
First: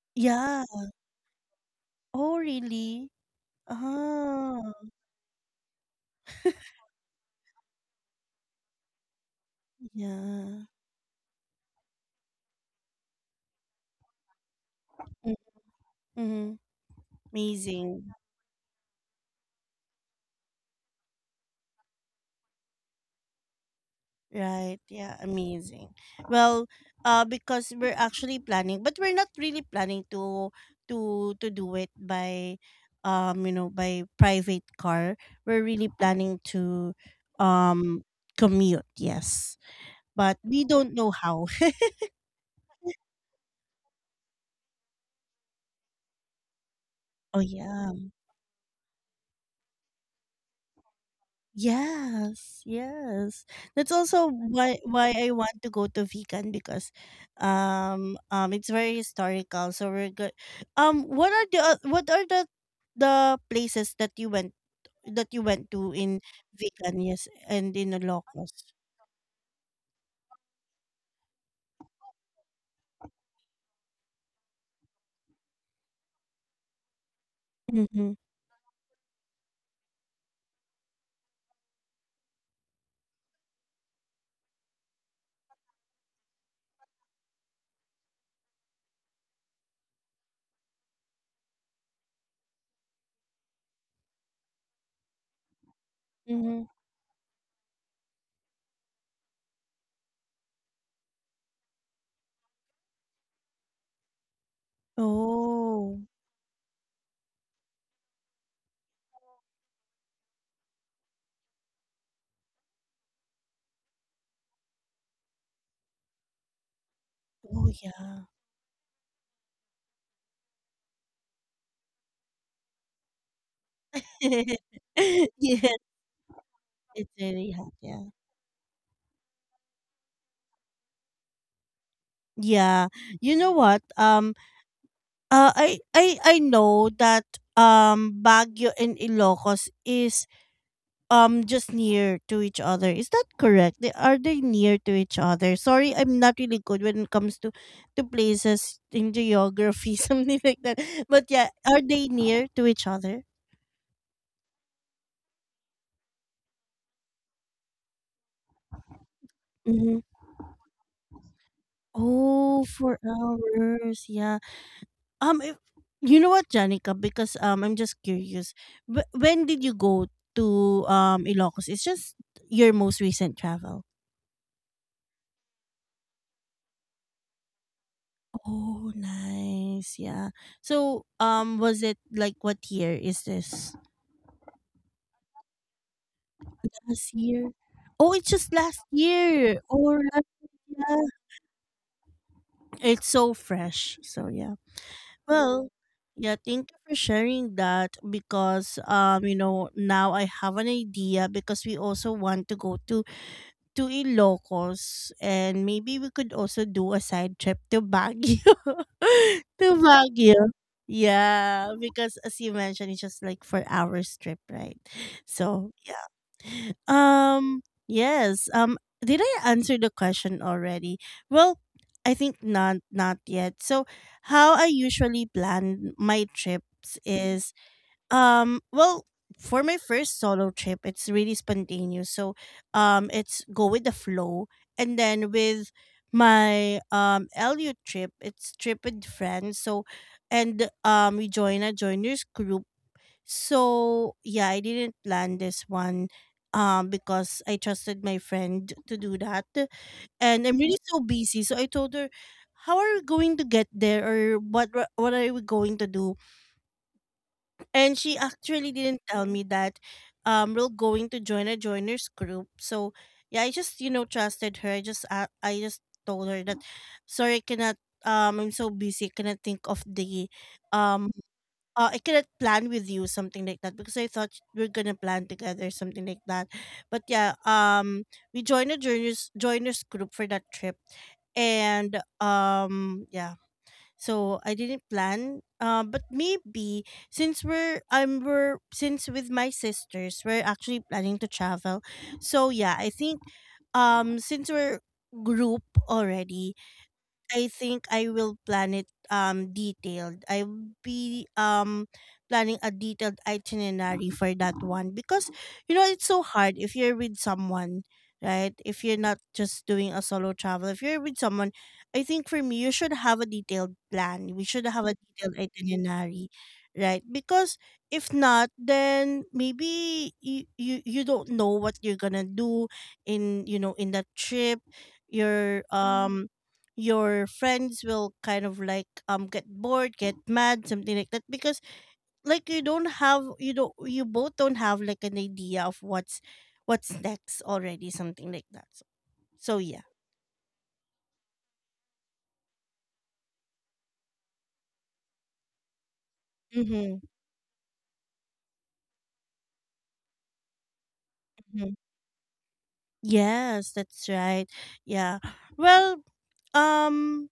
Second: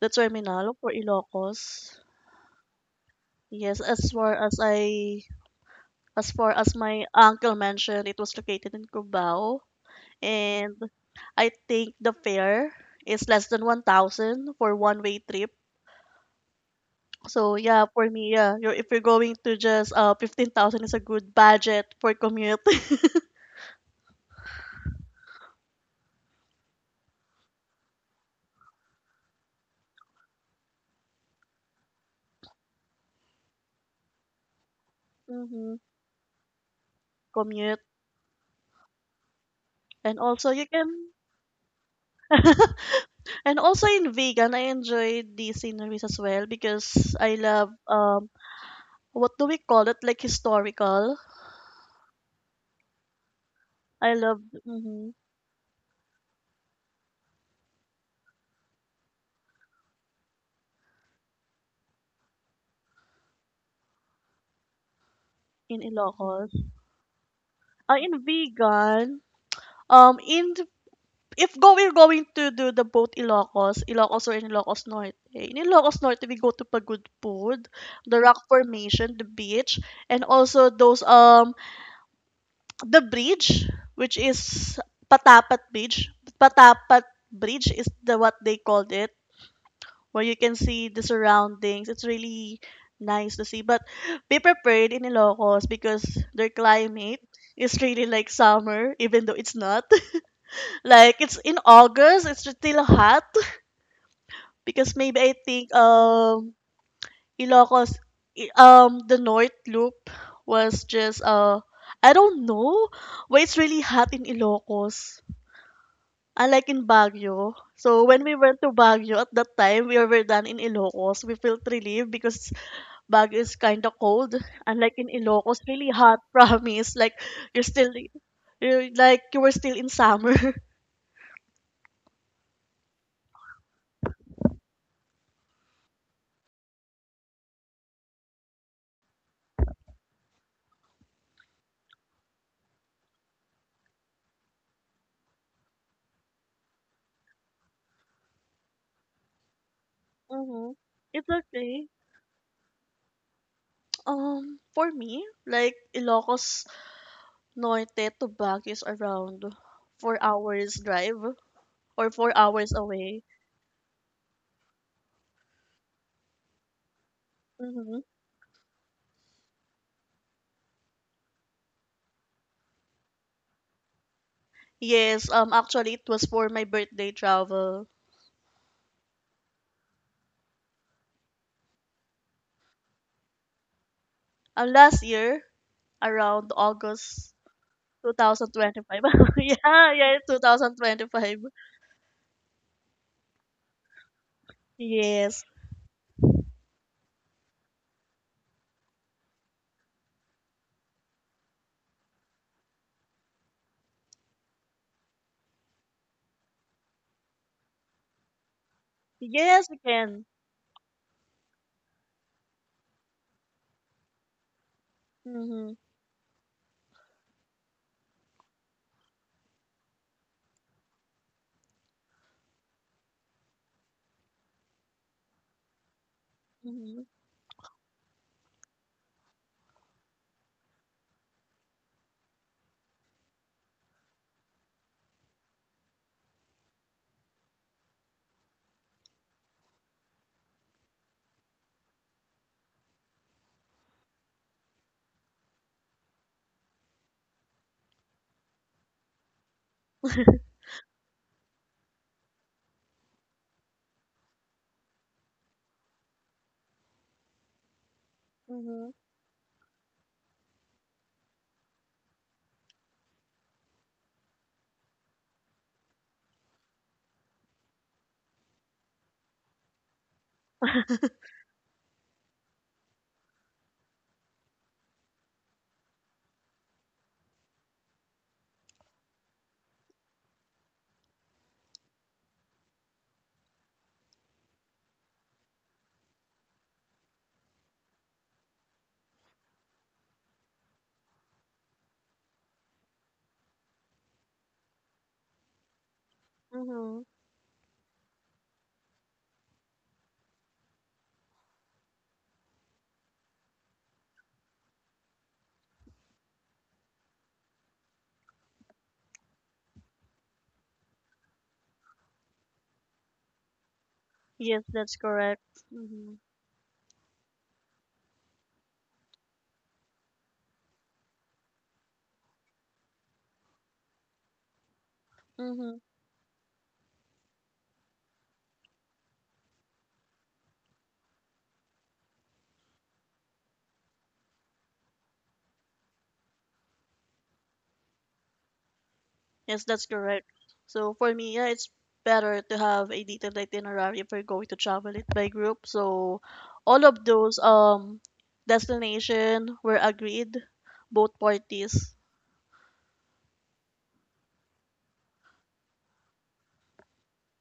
the Yeah. terminal for Ilocos. Oh, really? Yes, as far as Ah, I As far as my uncle mentioned, it was located in Cubao. yeah. And I think the fare is less than 1,000 for one-way trip. Mm-hmm. So yeah, for Amazing. me, yeah, if you're going to just 15,000 is a good budget for commute. Right. Yeah. Amazing. Well, because we're actually planning, but we're not really planning to to do it by, you know, by private car. We're hmm really planning to, Commute. um, commute. Yes, And but also we you don't can know how. and also in vegan, I enjoyed the sceneries as well because I Oh love yeah. What do we call it? Like historical. Yes, yes. That's I also love why I want to go to Vigan because it's very historical. So we're good. Um, what are the places that you went in to in Ilocos. Vigan? Yes, and in In Ilocos? vegan, in the- If go we're going to do the both Ilocos, Ilocos or in Ilocos Norte. In Ilocos Norte, we go to Pagudpud, Mm-hmm. the rock formation, the beach, and also those the bridge, which is Patapat Bridge. Patapat Bridge is the what they called it, where you can see the surroundings. It's really nice to see. But be prepared in Ilocos because their Mm-hmm. climate is really like summer, even though it's not. Like it's in August, it's still hot because maybe I think Oh. Ilocos the North Loop was just I don't know why it's really hot in Ilocos. Unlike in Baguio. Oh So when we yeah. went to Baguio at that time, we were done in Ilocos. We felt relieved because Baguio is kind of cold. Unlike in Ilocos, really Yes, hot. Promise, like it's you're very hot, still yeah. you're like you were still in summer. Yeah. You know what? I know that Baguio and Ilocos is just near to each other. Is that correct? They near to each other? Sorry, I'm not really good when it comes to places in geography, something hmm like that. It's But yeah, okay. are they near to each other? For me, like Ilocos Norte to Baguio is around Mm-hmm. 4 hours drive or 4 hours Oh, four away. hours. Yeah. If, you know what, Janica? Because I'm hmm just curious. When did you go to Ilocos? It's just your most recent travel. Yes, actually, it was for my birthday travel. Oh, nice. Yeah. So, was it like what year is this? Last year, around Last August year? Oh, it's just last 2025. year. Yeah, Or yeah. 2025. It's so fresh. So yeah. Yes, Well, yeah, thank you for sharing that because now I have an idea because we also want to go to Ilocos, and maybe we could also do a side trip to Baguio. to yes, we can. Baguio. Yeah, because as you mentioned, it's just like for our trip, right? Mm-hmm, So yeah. Um yes. Did I answer the question already? Well, I think not yet. So how I usually plan my mm-hmm, trips is well, for my first solo trip, it's really spontaneous. So, it's go with the flow, and then with my LU trip, it's trip with friends. So, and we join a joiners group. So yeah, I didn't plan this one, because I trusted my friend to do that, and I'm really so busy. So I told her, "How are we going to get there, or what are we going to do?" And she actually mm-hmm, didn't tell me that we're going to join a joiners group. So yeah, I just trusted her. I just told her that sorry, I cannot. I'm so busy. I cannot think of the um. I cannot plan with you something like that because I thought we're gonna plan together something like that. But yeah, we joined a joiners group for that trip, and yeah, so I didn't plan. But maybe since with my sisters we're actually planning to travel, so yeah, I think since we're group already, mm-hmm. I think I will plan it detailed. I'll be planning a detailed itinerary for that one because it's so hard if you're with someone, right? If you're not just doing a solo travel, if you're with someone, I think for me you should have a detailed plan. We Yes, should have that's a correct. detailed Mm-hmm, itinerary, right? Because if not, then maybe you don't know what you're gonna do in that trip. You're mm-hmm. Your friends will kind of like get bored, get mad, something like that because like you both don't have like an idea of what's next already, something like that, so, Yes, so that's yeah. correct. So for me, yeah, it's better to have a detailed itinerary if we're going to travel it by group. So all of Mm-hmm. those destination were agreed, both Hmm. parties. Yes, that's right. Yeah. Well, um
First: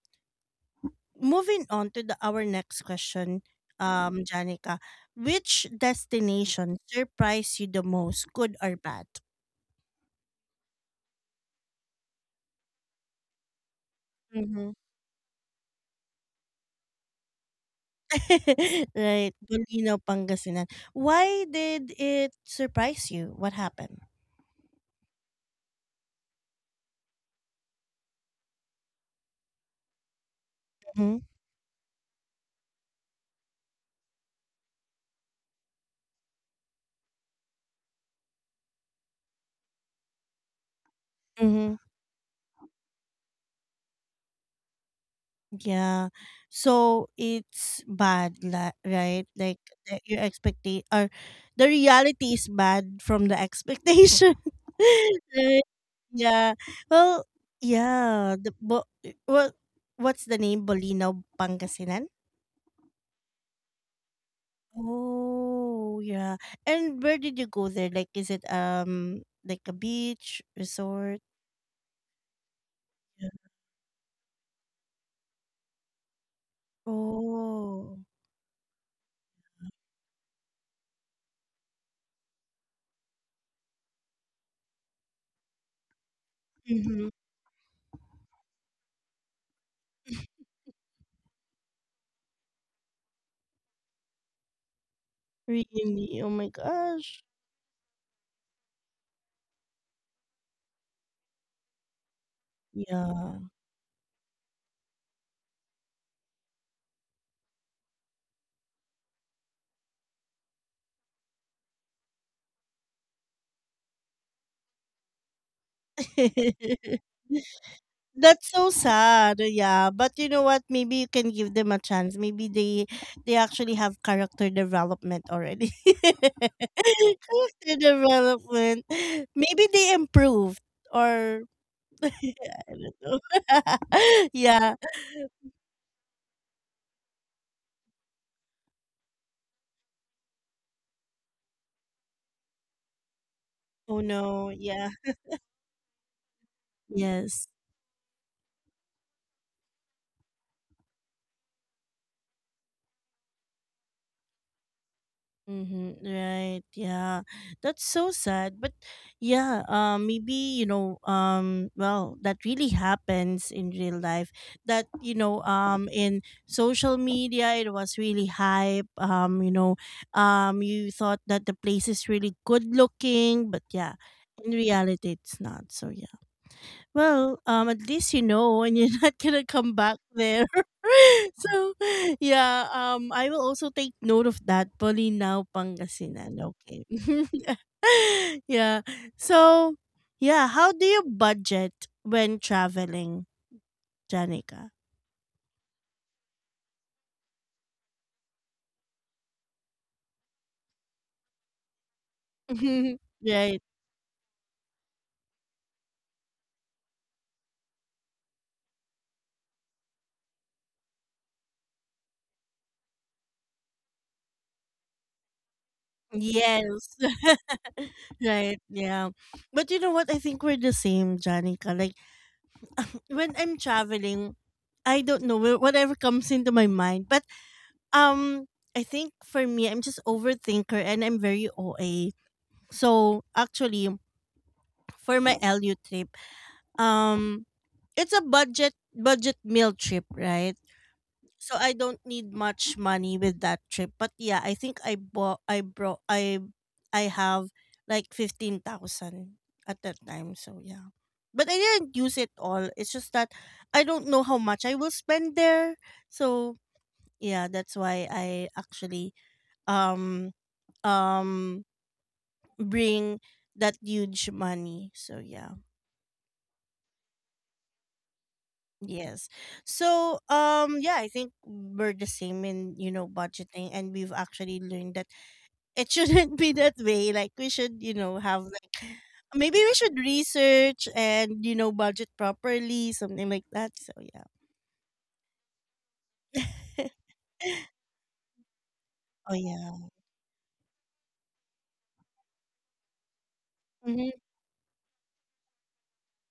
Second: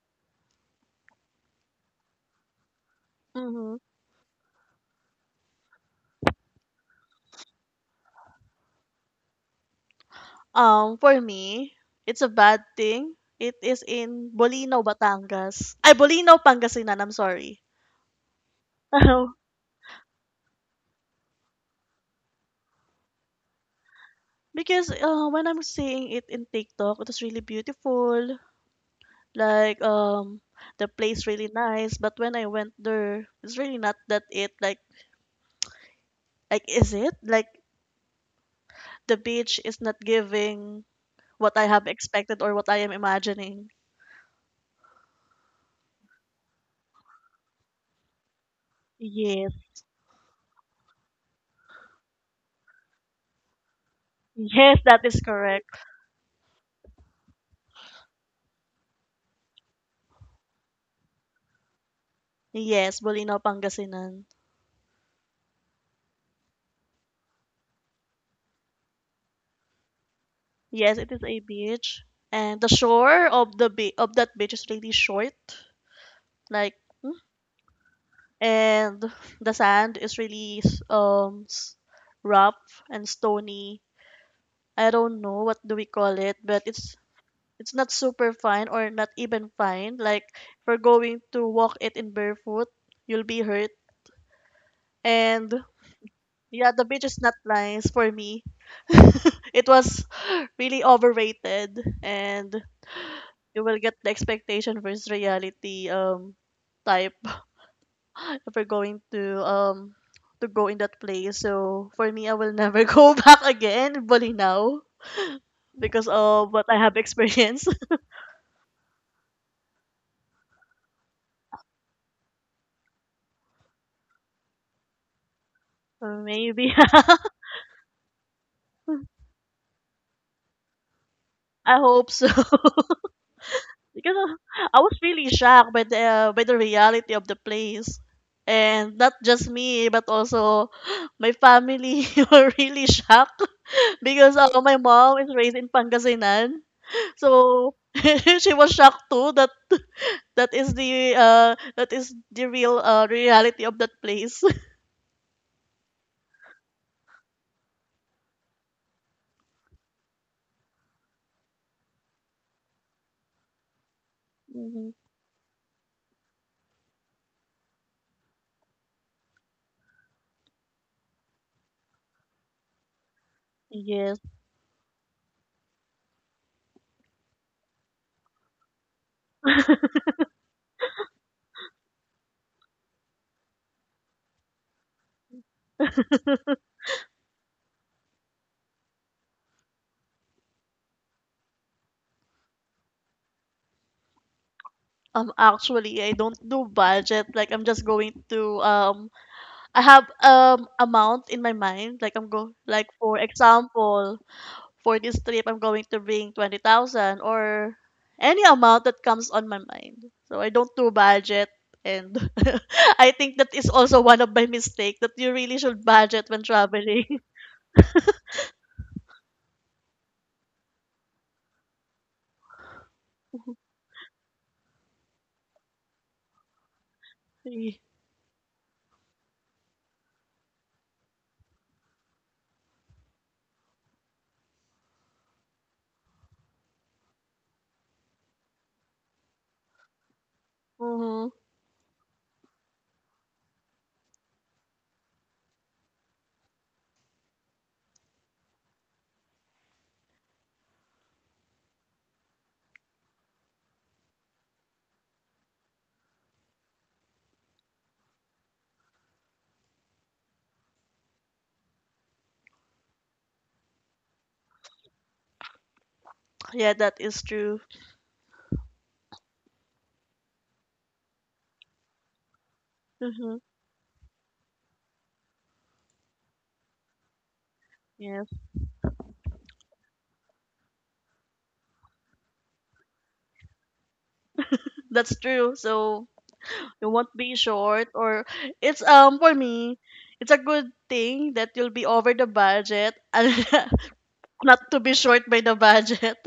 moving on to our next question, Mm-hmm. Janica, which destination surprised you the most, good or bad? For me, it's a bad thing. It is in Bolino, Batangas. Ay, Bolino, Pangasinan. I'm sorry. Right. Bulino, Pangasinan. Why did it surprise you? What happened? Because when I'm seeing it in TikTok, it was really beautiful. Like, the Mm-hmm. place really nice, but when I went there, it's really not that it. Like is it? Like, the beach is not giving what I Mm-hmm. have expected or what I am imagining. Yeah. So it's bad, right? Yes. Like your expectation or the reality is bad from the expectation. Yes, that is Right? correct. Yeah. Well, yeah. The bo- what what's the name? Bolino Pangasinan? Yes, Bulinaw, Pangasinan. Oh, yeah. And where did you go there? Like, is it like a beach Yes, it resort? is a beach. And the shore Yeah. of of that beach is really short. Like, Oh. and the sand is really rough and stony. I don't know what do we call it, but Mm-hmm. it's not super fine or not even fine. Like if we're going to walk it in barefoot, you'll be hurt. And Really? Oh my yeah, the beach is gosh. not nice for me. It was really overrated and Yeah. you will get the expectation versus reality type if we're going to go in that place. So for me I will never go back again in Bolinao because of what I have experienced. That's so sad. Yeah, but you know what? Maybe you can give them a chance. Maybe they actually have character development already. Maybe. Character development. Maybe they improved, or I hope so. I don't know. Because Yeah. I was really shocked by the reality of the place. And not just me, but also my family were really shocked Oh because no. My Yeah. mom is raised in Pangasinan. Yes. So she was shocked too that that is the uh that is the real reality of that place. Mm-hmm. Right. Yeah. That's so sad. But yeah, maybe, well, that really happens in real life. That, Mhm. In social media it was really hype. You thought that the place is really good looking, but yeah, Yes. in reality it's not. So yeah. Well, at least you know, and you're not gonna come back there. So, yeah, I will also take note of that. Bolinao, Pangasinan. Okay. Yeah. So, yeah, how do you budget when traveling, Janica? Actually I don't do budget like I'm just going to I have amount in my mind. Like I'm go like for Right. example, for this trip I'm going to bring 20,000 or any amount that comes on my mind. So I don't do budget and I think that is also one of my mistake that you really should budget when Yes. traveling. Right. Yeah. But you know what? I think we're the same, Janica. Like when I'm traveling, I don't know whatever comes into my mind. But Um, I think for me, I'm just overthinker and I'm very OA. So actually, for my LU trip, um, it's a budget meal trip, right? Mm-hmm. So I don't need much money with that trip. But yeah, I think I bought, I brought, I have like 15,000 at that time. So yeah, but I didn't use it all. It's just that I don't know how much I will spend there. So yeah, that's why I actually um um bring that huge money, so yeah. Yeah, that is true. Yes. So yeah, I think we're the same in, hmm budgeting, and we've actually learned that it shouldn't be that way. Like we should, Yes, have like, maybe we should research and, budget properly, something like that, so yeah. that's true. So you won't be short or it's Oh for yeah. me, it's a good thing that you'll be over the budget and not to be short by the budget.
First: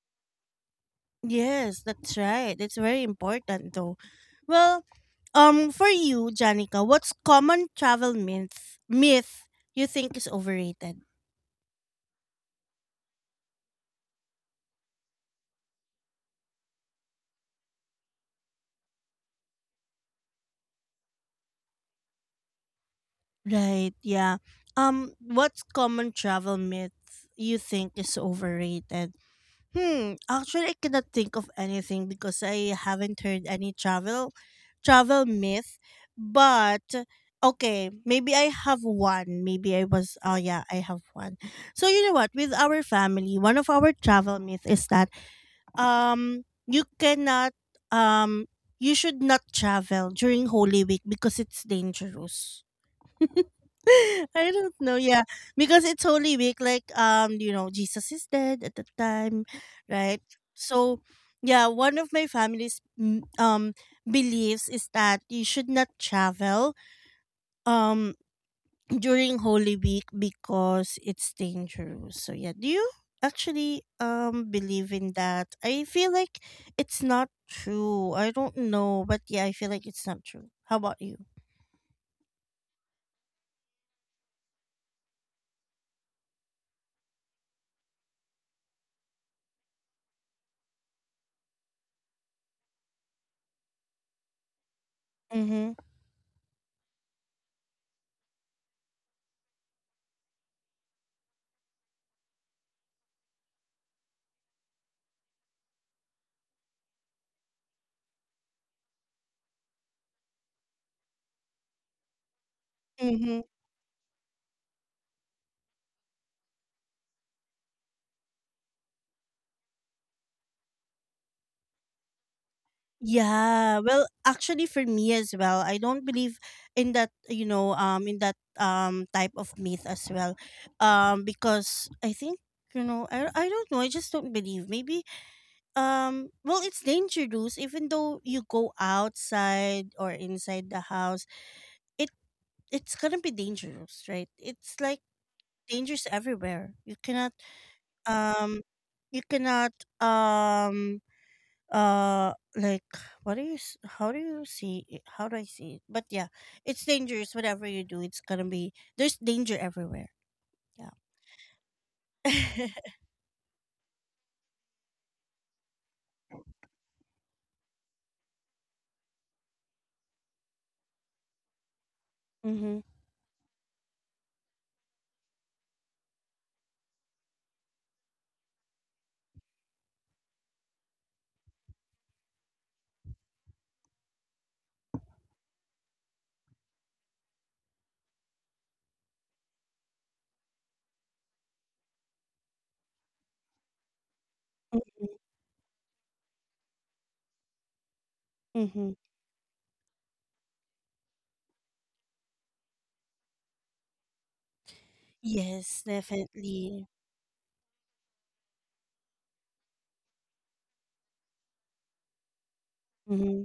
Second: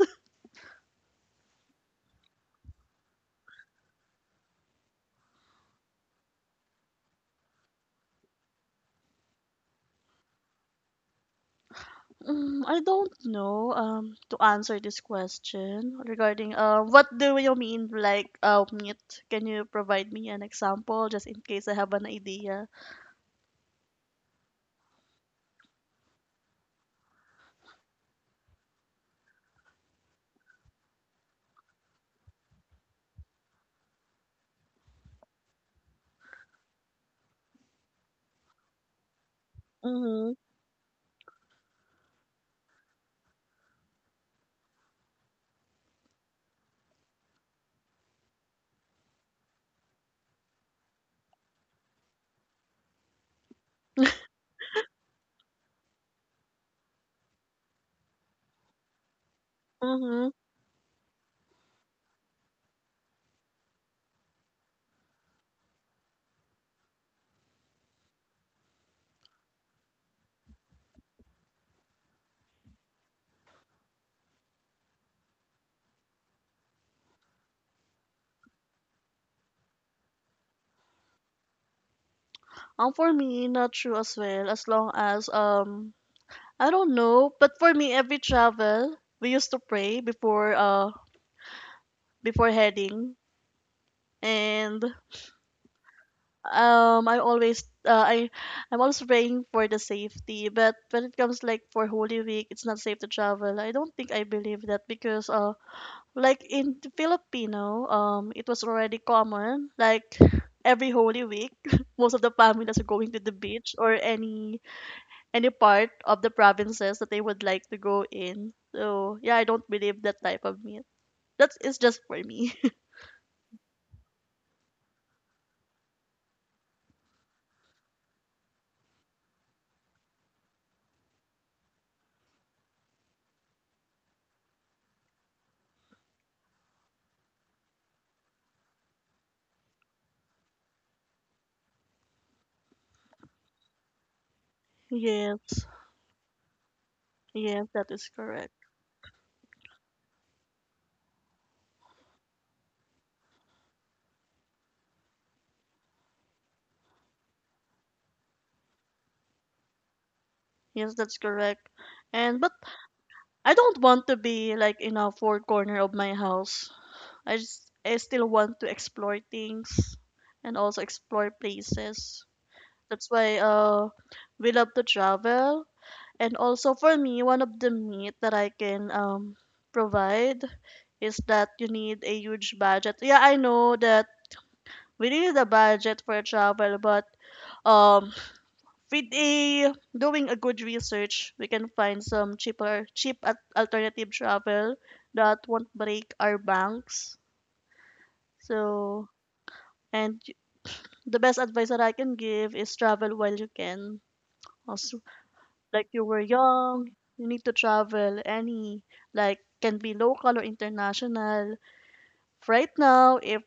Yes, that's right. It's very important though. Well, for you, Janica, what's common travel myth you think is overrated? Mm, I don't know to answer this question regarding what do you mean like meat? Can you provide me an example just in case I have an idea? Right, yeah. What's common travel myth you think is overrated? Hmm, actually I cannot think of anything because I haven't heard any travel myth. But okay, maybe I have one. Maybe I was Mm-hmm. oh yeah, I have one. So you know what, with our family, one of our travel myth is that um you cannot um you should not travel during Holy Week because it's dangerous. I don't know. Yeah, because it's Holy Week. Like, Jesus is dead at the time, right? Mm-hmm. So, yeah, one of my family's beliefs is that you should not travel. Um, During Holy Week because it's dangerous. So yeah, do you actually believe in that? I feel like it's not true. I don't know, but yeah, I feel like it's not true. How about you? For me, not true as well. As long as I don't know, but for me, every travel we used to pray before before heading, and Mm-hmm. I'm always I I'm also praying for the safety but when it comes like for holy week it's not safe to travel I don't think I believe that because like in the filipino it was already common like every holy week most of the families are going to the Mm-hmm. beach or any part of the provinces that they would like to go in so yeah I don't believe that type of myth that is just for me. Yeah, well, actually for me as well, I don't believe in that, in that type of myth as well. Because I think, I don't know, I just don't believe. Maybe well, it's dangerous even though you go outside or inside the house. It it's going to be dangerous, right? It's like Yes, dangerous everywhere. You cannot yes that is correct. um you cannot um like what do how do you see it? How do I see it? But yeah, it's dangerous whatever you do. It's gonna be There's danger everywhere. Yes, Yeah. that's correct. And but I don't want to be like in a four corner of my house. I still want to explore things and also explore places. Mm-hmm. That's why we love to travel and also for me one of the meat that I can provide is that you need a huge budget. Yeah, I know that we need a budget for travel but um with a doing a good research, we can find some cheaper, cheap at alternative travel Mm-hmm. that won't break our banks. Mm-hmm. So, and the best advice that I can give is travel while you can. Also, Yes, like you were young, definitely. you need to travel any, like can be local or international. Right now, Mm-hmm.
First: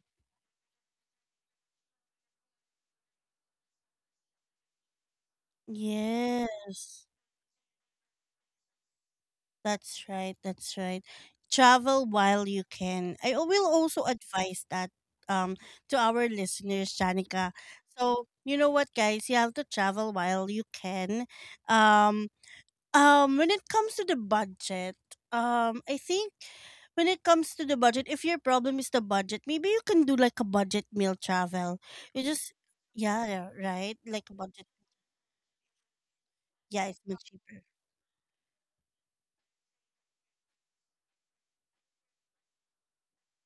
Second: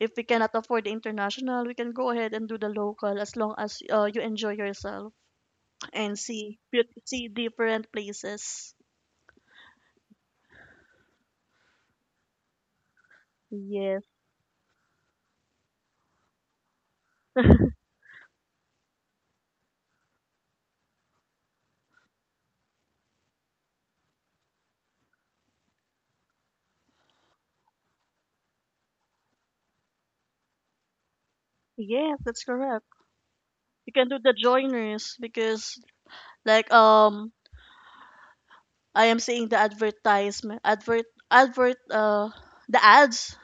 if we cannot afford the international, we can go ahead and do the local as long as you enjoy yourself and Yes, see different places. that's right. That's right. Travel while you can. I will also Yes. advise that, um to our listeners, Janica. So you know what, guys, you have to travel while you can, um when it comes to the budget, I think, when it comes to the budget, if your problem is the budget, maybe you can do like a budget meal travel. Yes, You that's just, correct. yeah, yeah, right? You can do Like a the budget. joiners because like Yeah, it's much cheaper. I am seeing the advertisement advert advert the ads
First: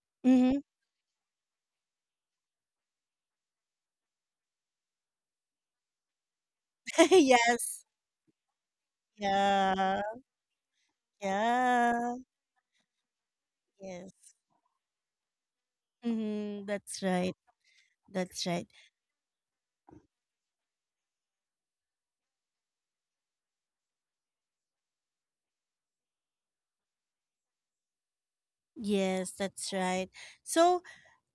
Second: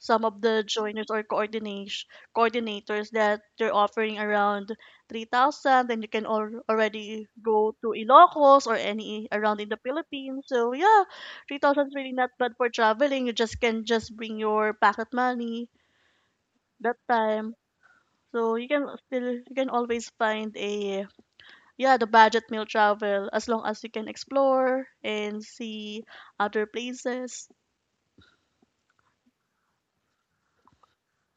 some of Mm-hmm. the joiners or coordination coordinators that they're offering around 3,000 then already go Yes. to Ilocos or any around in the Yeah. Philippines so yeah 3,000 is really Yeah. not bad for traveling you just can Yes. just bring your pocket money Mm-hmm. that That's right. time. That's So right. you can still you can always find a yeah the budget meal travel as long as you can explore and see other places. Yes, that's right. So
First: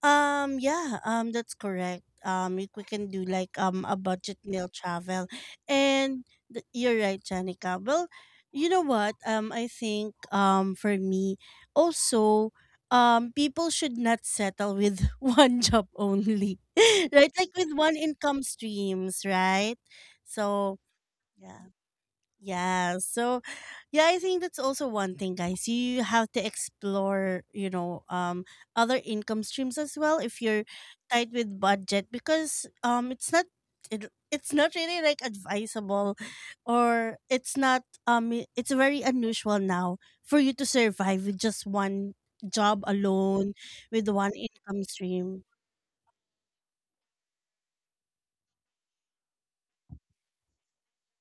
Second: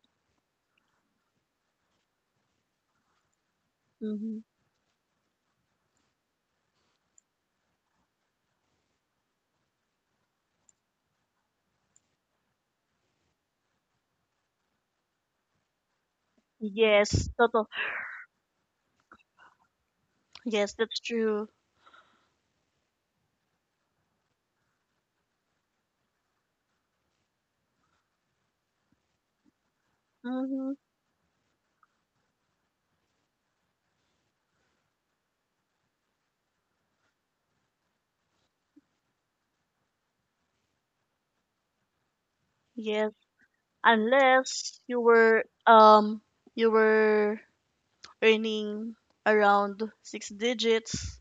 Yeah, that's correct. We can do like a hmm budget meal travel. And you're right, Janica. Well, you know what? I think for me also, people should not settle with one job only. Yes, Right? Like total. with one income streams, right? Yes, So that's true. yeah. Yeah. So yeah, I think that's also one thing, guys. You have to explore, other income streams as well, if you're hmm tight with budget, because it's not really like advisable, or it's not it's very unusual now for you to survive with just one job Yes, alone, with one unless income you stream. were you were earning around six digits,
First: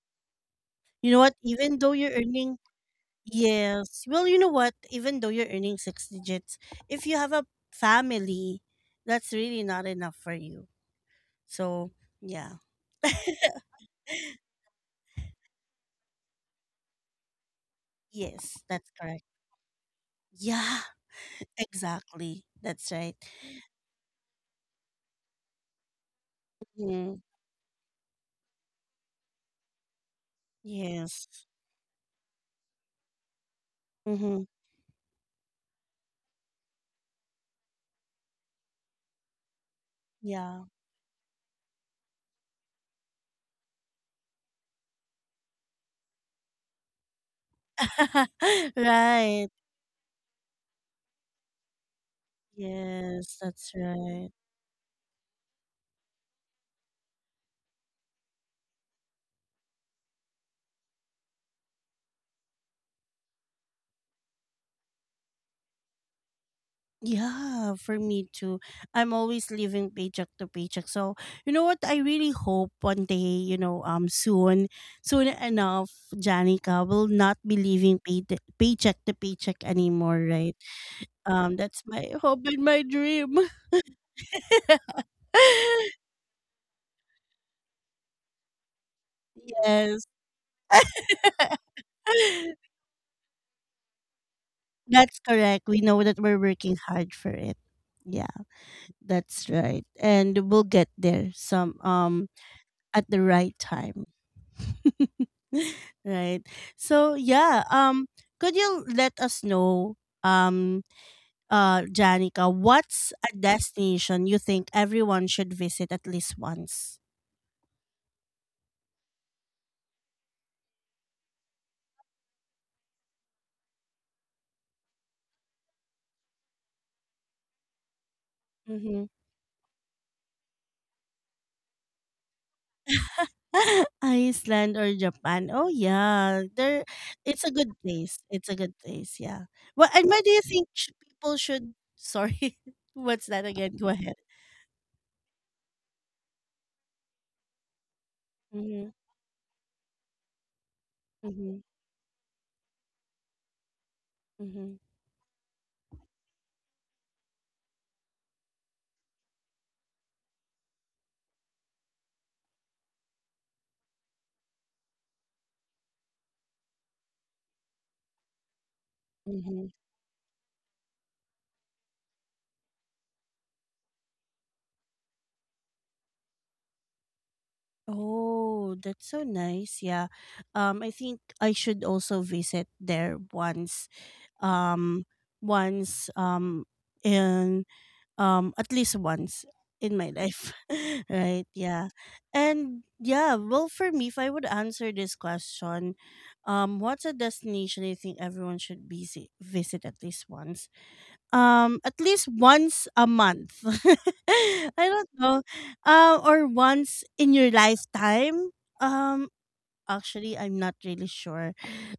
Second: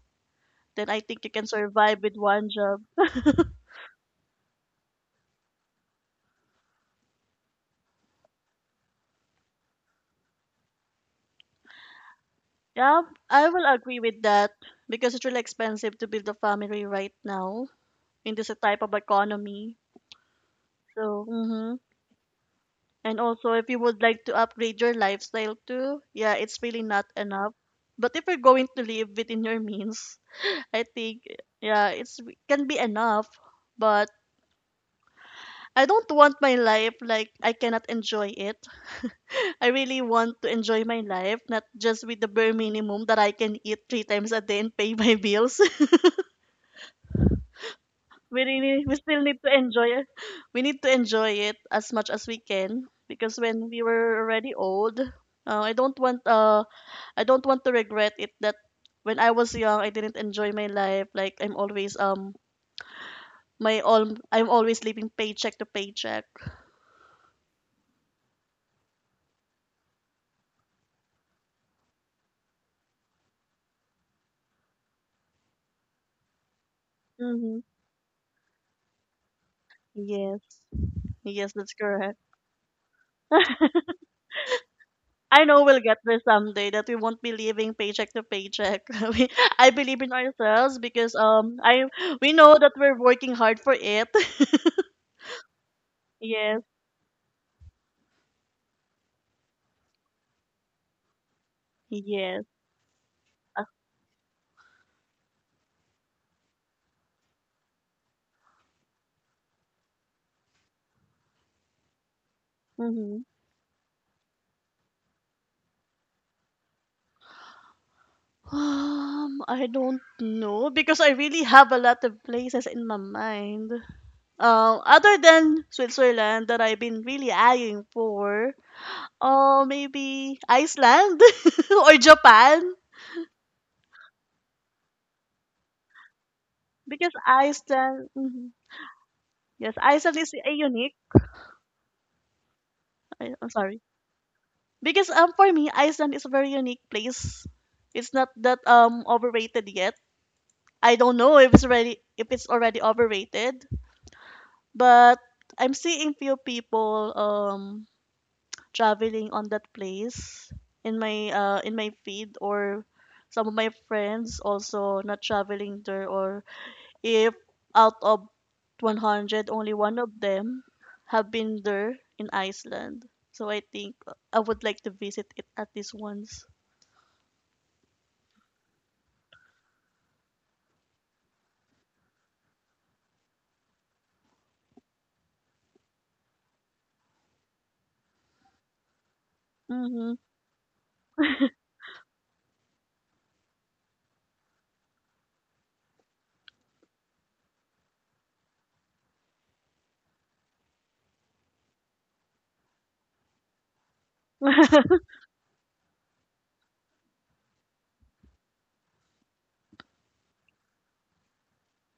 then I You know think you what? can Even though survive you're with one earning. job. Yes. Well, you know what? Even though you're earning six digits, if you have a family, that's really not enough for you. So, yeah. Yeah, I will agree with that because it's really expensive to build a family right now in this Yes, type that's of correct. economy. Yeah, So, exactly. That's right. And also, if you would like to upgrade your lifestyle too, yeah, it's really not Mm, enough. But if you're going to live within your means, I think, yes. yeah, it's can be enough. But Mm-hmm. I don't want my life like I cannot enjoy it. I really want to Yeah. enjoy my life, not just with the bare minimum that I can eat 3 times a day and pay my bills. we really we still need Right. to enjoy it. We need to enjoy it as much as we can because Yes, when that's we were right. already old, I don't want to regret it that when I was young I didn't enjoy my life. Like I'm always my all I'm always living paycheck to paycheck. Yeah, for me too. I'm always living paycheck to paycheck. So, you know what? I really hope one day, soon, soon enough, Janica will not be Mm-hmm. living paycheck to paycheck anymore, Yes, right? yes, that's That's my correct. hope and my dream. I know we'll get there someday that we won't be living paycheck to paycheck. we, I believe Yes. in ourselves because I we know that we're working hard for it. That's correct. We know that we're Yes. working hard for it. Yeah, that's right. And we'll get there some Yes. at the right Uh, time. Right. So yeah, could you let us know, um Janica, what's mhm. a destination you think everyone should visit at least once? I don't know because I really have a lot of places in my mind. Other than Switzerland that I've been really eyeing for, Mm-hmm. Maybe Iceland or Japan Iceland or Japan. Oh yeah, there. because It's a good Iceland. place. It's Mhm. a good place. Yeah. Yes, Well, and Iceland why do is you a think unique. people should? Sorry, what's I, that I'm again? sorry Go ahead. because for me Iceland is a very unique place. It's not that Mm-hmm, overrated yet. I don't know if mm-hmm, it's already overrated. mm-hmm, But I'm seeing few people traveling on that place in my feed or some of my friends also not traveling there or if out of 100 mm-hmm. only one of them have been there in Iceland. So I think I would like to visit it at least once. Oh, that's so nice. Yeah. I think I should also visit there once. Um, Once. In at least once in my Mhm. life right, yeah. And yeah, well, for me, if I would answer this question, what's a destination I think everyone should visit at least once, at least once a month? I don't know. Or once in your lifetime. um actually, I'm not really sure.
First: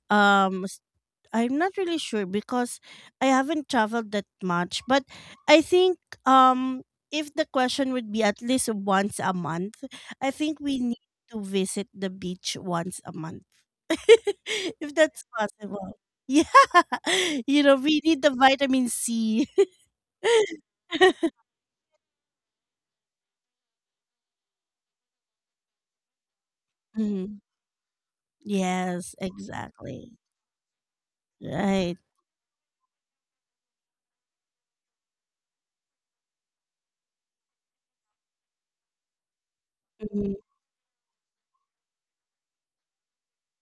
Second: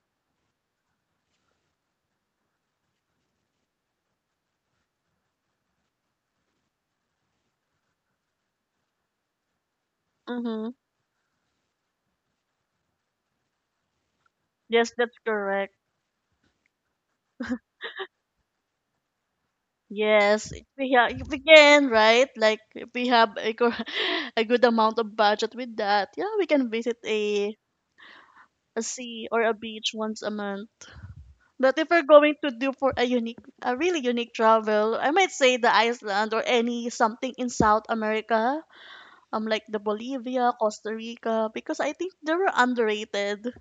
um I'm not really sure because I haven't traveled that much, but I think um if the question would be at least once a month, I think mhm. we need to visit the beach once a month. Yes, If that's that's correct. possible. Yeah. We need the vitamin C. Yes, if we have if we can, right? Like if we have a, a good amount of budget with that, yeah, we can visit Mhm. A Yes, sea or a beach exactly. once a month. But if Right. we're going to do for a really unique travel, I might say the Iceland or any something in South America, like the Mhm. Bolivia, Costa Rica, because I think they were underrated.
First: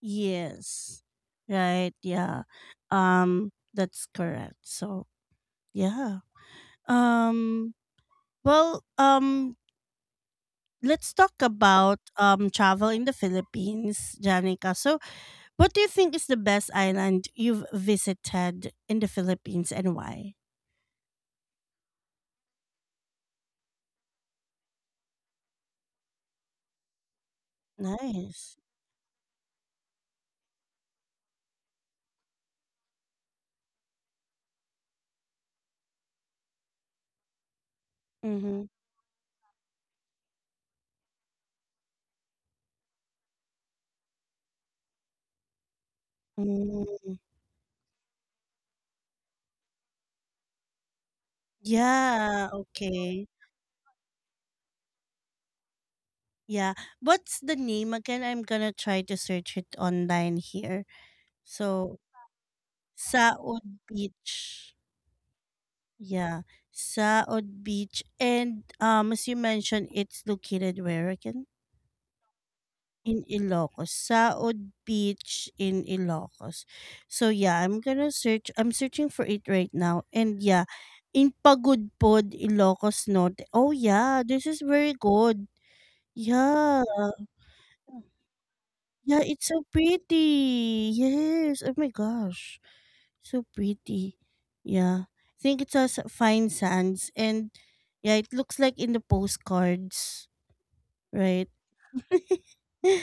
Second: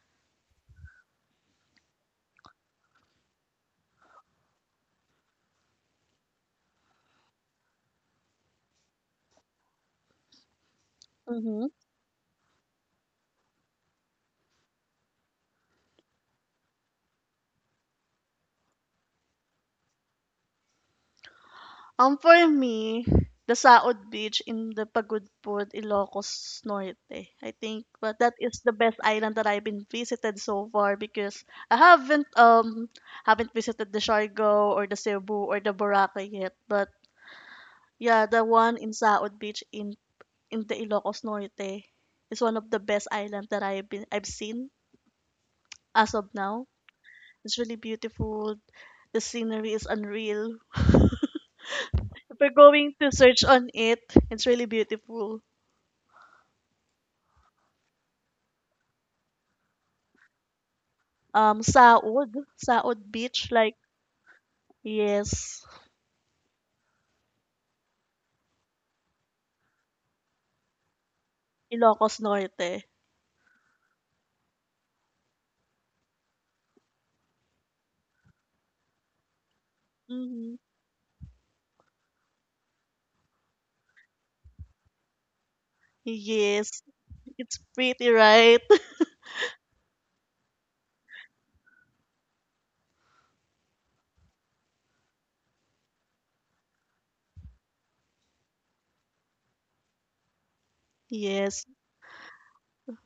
Yes. Right. Yeah. That's correct. So, yeah. Um, well, let's talk Mm-hmm. about travel in the Philippines, Janica. So, what do you think is the best island you've visited in the Philippines and why? For me, the Saod Beach in the Pagudpud, Ilocos Norte. I think but that Nice. is the best island that I've been visited so far because I haven't visited the Siargao or the Cebu or the Boracay yet. But yeah, the Mm-hmm. one in Saod Beach in the Ilocos Norte is one of the best island that I've seen as of now. Mm. It's really beautiful. The scenery is unreal. If you're Yeah, going to okay. search on it, it's really beautiful. Yeah. What's the name again? I'm gonna try to search it online here. So, Saud Beach, Saod like, Beach. yes, Yeah, Saod Beach. And as you mentioned, it's located where again? Ilocos Norte. In Ilocos. Saod Beach in Ilocos. So yeah, I'm gonna search. I'm searching for it right now. And Hmm yeah, in Pagudpod, Ilocos Norte. Oh yeah, this is very good. Yes, Yeah. it's pretty, right? Yeah, it's so pretty. Yes. Oh my gosh. So pretty. Yeah. I think it's a fine sands, and yeah, it looks like in the postcards, right? Yes.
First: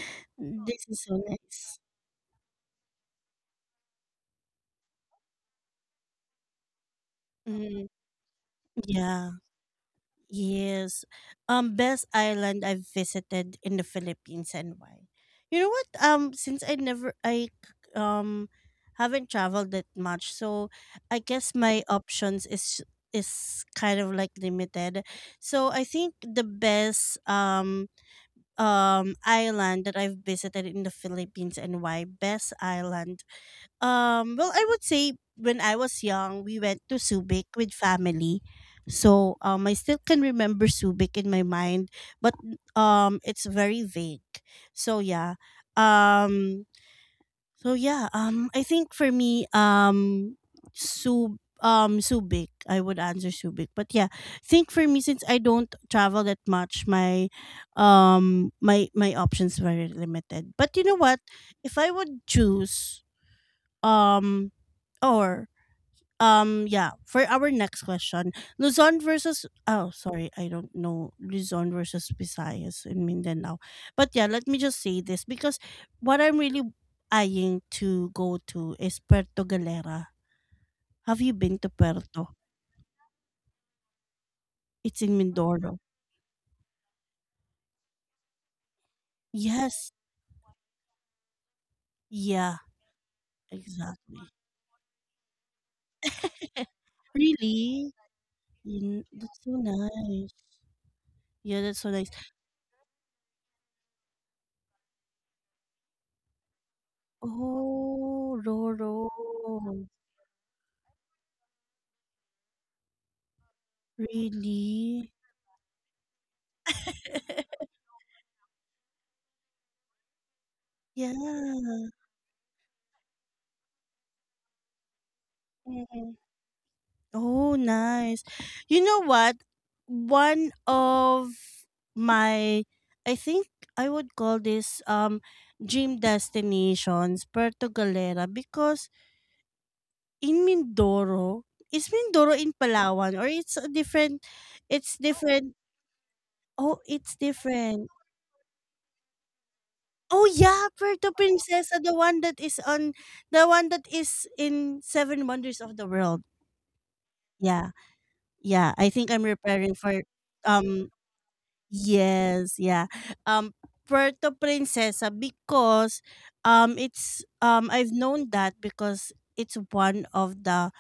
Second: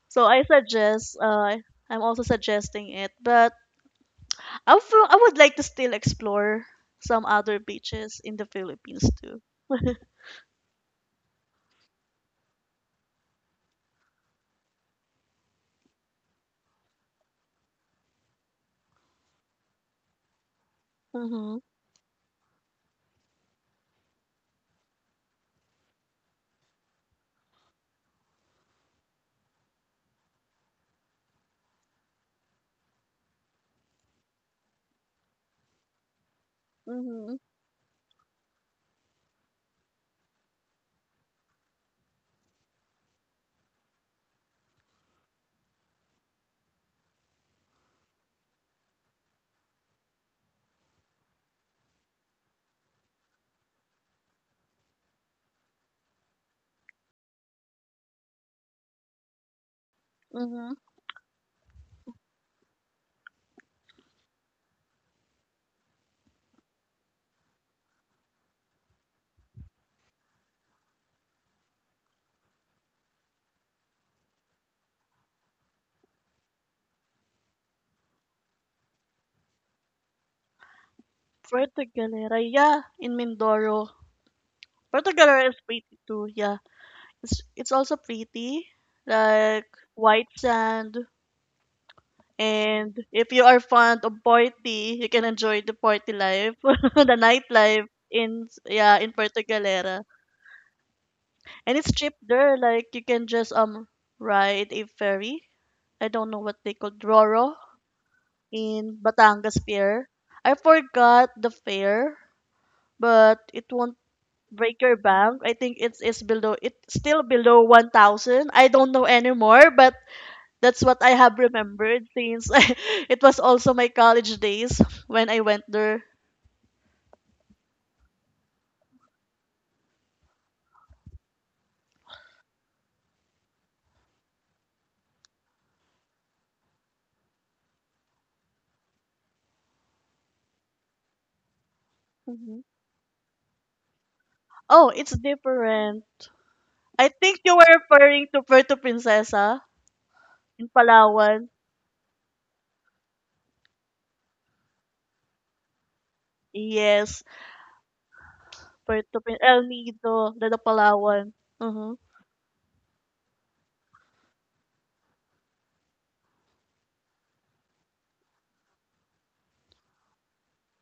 So I This is suggest, so nice. I'm also suggesting it, but I would like to still explore some other Mm, beaches in the Philippines yeah. too. Yes. Best island I've visited in the Philippines and why? You know what? Since I um haven't traveled that much, so I guess Mm-hmm. my options is kind of like limited. So I think the best island that I've visited in the Philippines and why best island, well, I would say when I was young, we went to Mm-hmm. Subic with family. So I still can remember Subic in my mind, but it's very vague. So yeah, um, I think for me, Sub Subic, I would answer Subic. But yeah, I think for me, since I don't travel that much, my my options were limited. Mm-hmm. But you know what? If I would choose um or yeah, for our next question, Luzon versus, oh sorry, I don't know, Luzon versus Visayas in Mindanao. But yeah, let me just say this because what I'm really eyeing to go to is Puerto Galera. Have you been to Puerto Puerto? Galera, yeah, in Mindoro. It's Puerto in Galera is Mindoro. pretty too, yeah. It's also pretty, like Yes. white sand. Yeah, And if you are fond exactly. of party, you can enjoy the party life, the nightlife Really? in yeah in That's Puerto so Galera. nice. Yeah, And that's so it's nice. cheap there. Like you can just ride a ferry. I don't know what they call Roro Oh, in Roro. Batangas Pier. I forgot the fare, but it won't break your Really? bank. I think it's still below 1,000. I don't know anymore, but that's what I have Yeah. remembered since it was also my college days when I went there. Mm. Oh, nice. You know what? One of my, I think I would call this dream destinations, Puerto Galera, because in Mindoro, is Mindoro in Mhm. Palawan or it's a different, Oh, it's it's different. different. Oh, I it's think you were different. referring to Puerto Princesa Oh in yeah, Puerto Palawan. Princesa, the one that is on, the one that is in Seven Wonders of the World. Yes, Yeah. Yeah, I think I'm El preparing for Nido, the um Palawan. Mm-hmm. yes, yeah. Um, Puerto Princesa because it's I've known that because it's one of the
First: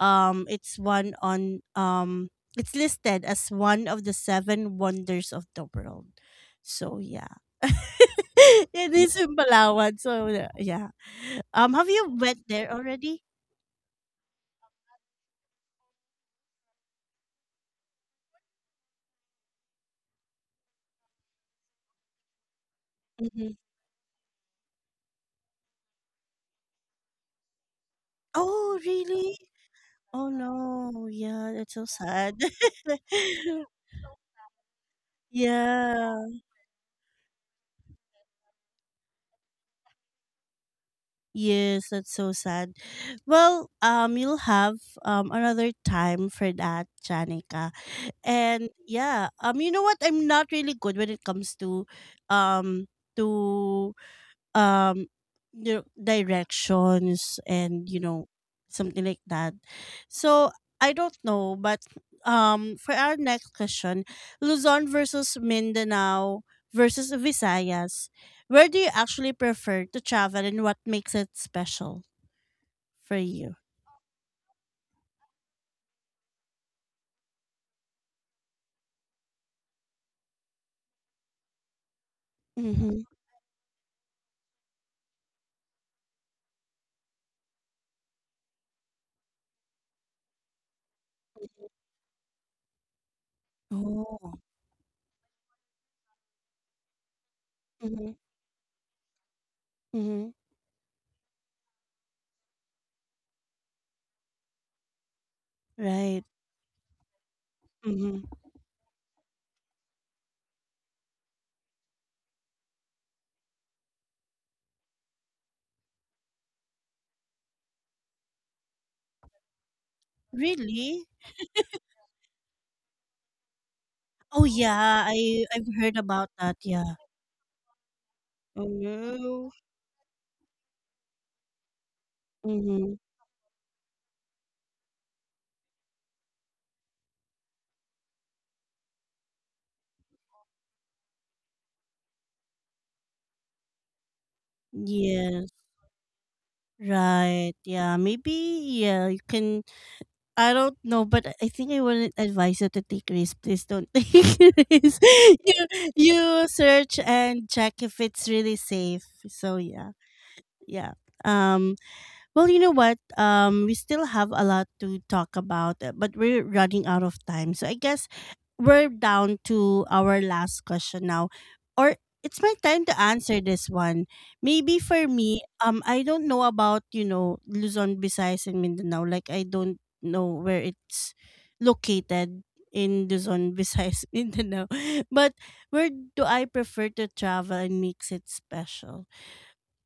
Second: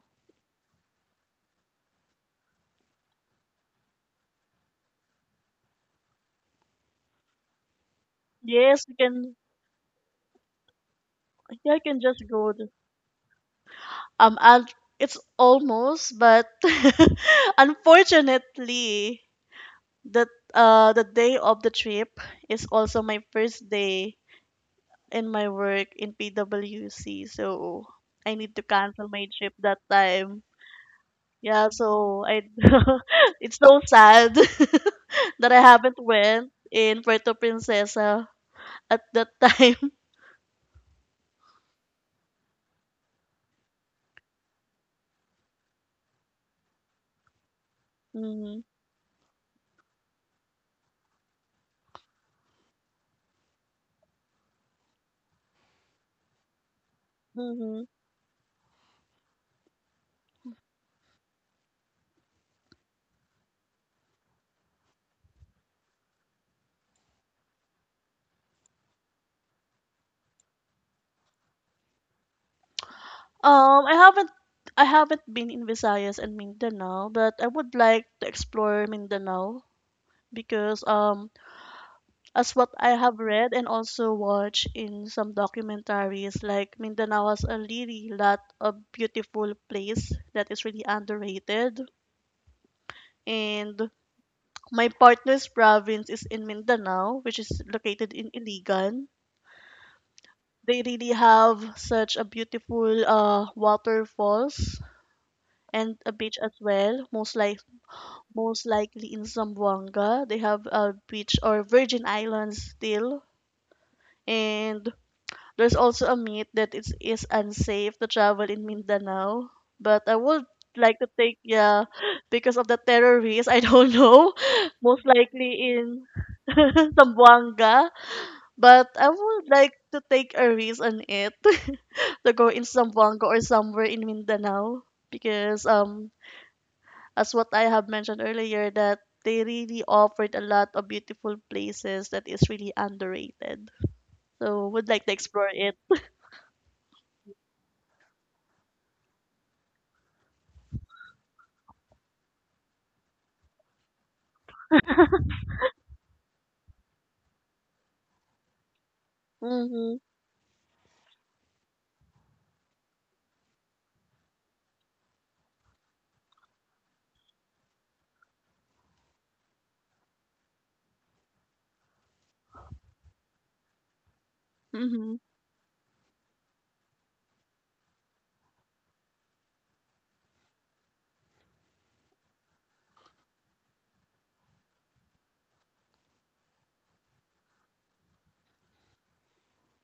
um it's one on um it's listed as one of the seven wonders of the world. So yeah. Yes, It you is can. in Palawan. So yeah. Yeah, Um, I have can you just went go. There already? And it's almost, but unfortunately, the day of the trip is also my Hmm. first day in my work in PWC, so I need to Oh, cancel my really? trip that Oh time. no, yeah, Yeah, that's so so sad. I it's so sad that I haven't Yeah. went in Puerto Princesa at that time. Yes, that's so sad. Well, you'll have another time for that, Janica. hmm And yeah, you know what? I'm not really good when it comes to, um, to um you know, directions and hmm something like that, so I don't know. But for our next question, Luzon versus Mindanao versus Visayas, where do you actually prefer to travel and what makes it special for you? Um, I haven't I haven't been in Visayas and Mindanao, but I would like to explore Mindanao because as what I Mm-hmm. have read and also watched in some documentaries, like Mindanao has a really lot of beautiful place that is really underrated. And Oh. my partner's province is in Mindanao, which is Mm-hmm. located in Iligan. Mm-hmm. They really have such a beautiful waterfalls and a Right. beach as well. Mm-hmm. Most likely in Zamboanga, they have a beach or Virgin Islands still. And there's also a myth that it is unsafe to travel in Mindanao, but I would like Really? to take yeah because of the terrorists. I don't know, Oh yeah, most I've likely heard in about that, yeah. Zamboanga, Oh but I would no. like to take a risk on it to go in Mm-hmm. Zamboanga or somewhere in Mindanao because as what I have mentioned earlier that they really offered a lot of beautiful places that is really underrated. So would like to Yes. explore it. Right. Yeah. Maybe. Yeah. You can. I don't know, but I think I wouldn't advise you to take risk. Please don't take risk. You you search and check if it's really safe. So yeah. Mhm. Yeah. Um. Well, you know what? We still have a lot to talk about, but we're running out of time. So I guess we're down to our last question now, or it's my time to answer this one. Maybe for Mm-hmm. me, I don't know about you know Luzon, Visayas, and Mindanao. Like I don't know where it's located in Luzon, Visayas, Mindanao. But where do I prefer to travel and makes it special?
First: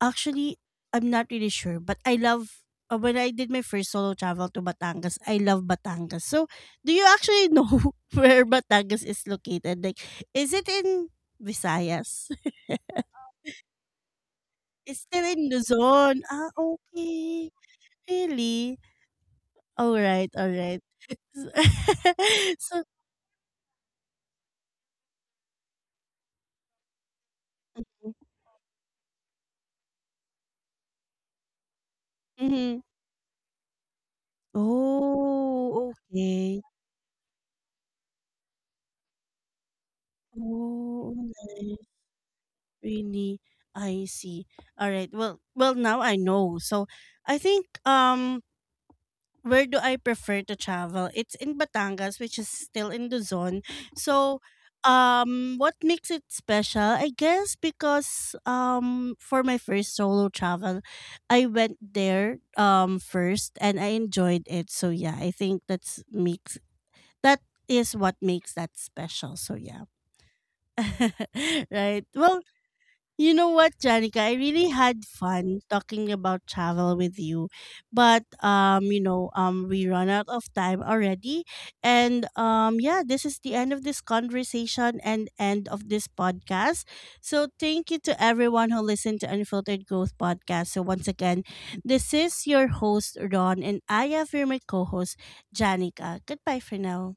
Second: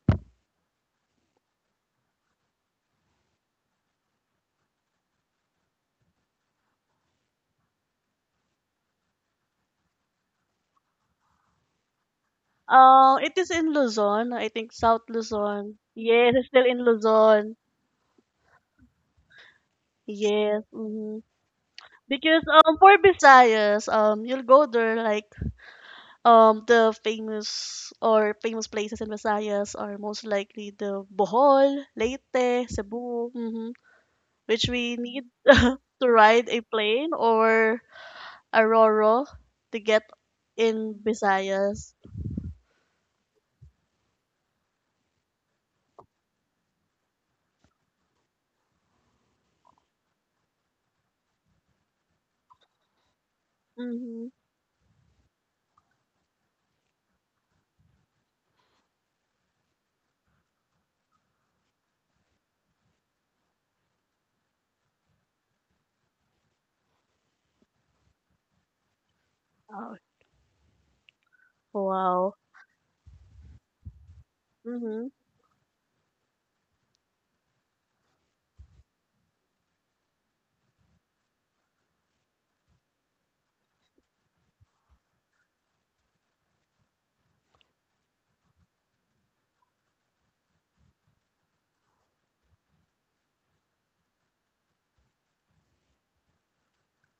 Actually, I'm not really sure, but I love when I did my first solo travel to Batangas, I love Batangas. So, do you actually know where Batangas is located? Like, is it in Visayas? It is in Luzon, I think South It's still in Luzon. Luzon. Yes, it's Ah, still in okay. Luzon. Really? All right, all Yes. right. Mm-hmm. Because So, for Visayas, you'll go there like the famous mhm. or famous places in Visayas are most likely the Bohol, Leyte, Mhm. Cebu, mm-hmm, which we need Oh, to ride a okay. plane or a ro-ro to get in Oh, nice. Visayas. Really, I see. All right. Well, well, now I know. So, I think where do I prefer to travel? It's in Batangas, which is still in Luzon. Mm-hmm. So, what makes it special? I guess because for my first solo travel, I went there first and I enjoyed it. So yeah, I think that is what makes that special. So yeah. Oh, Right. wow. Well, you know what, Janica? I really had Mm-hmm. fun talking about travel with you, but you know, we run out of time already, and yeah, this is the end of this conversation and end of this podcast. So thank you to everyone who listened to Unfiltered Growth Podcast. So once again, this is your host Ron, and I have here my co-host Janica. Goodbye for now.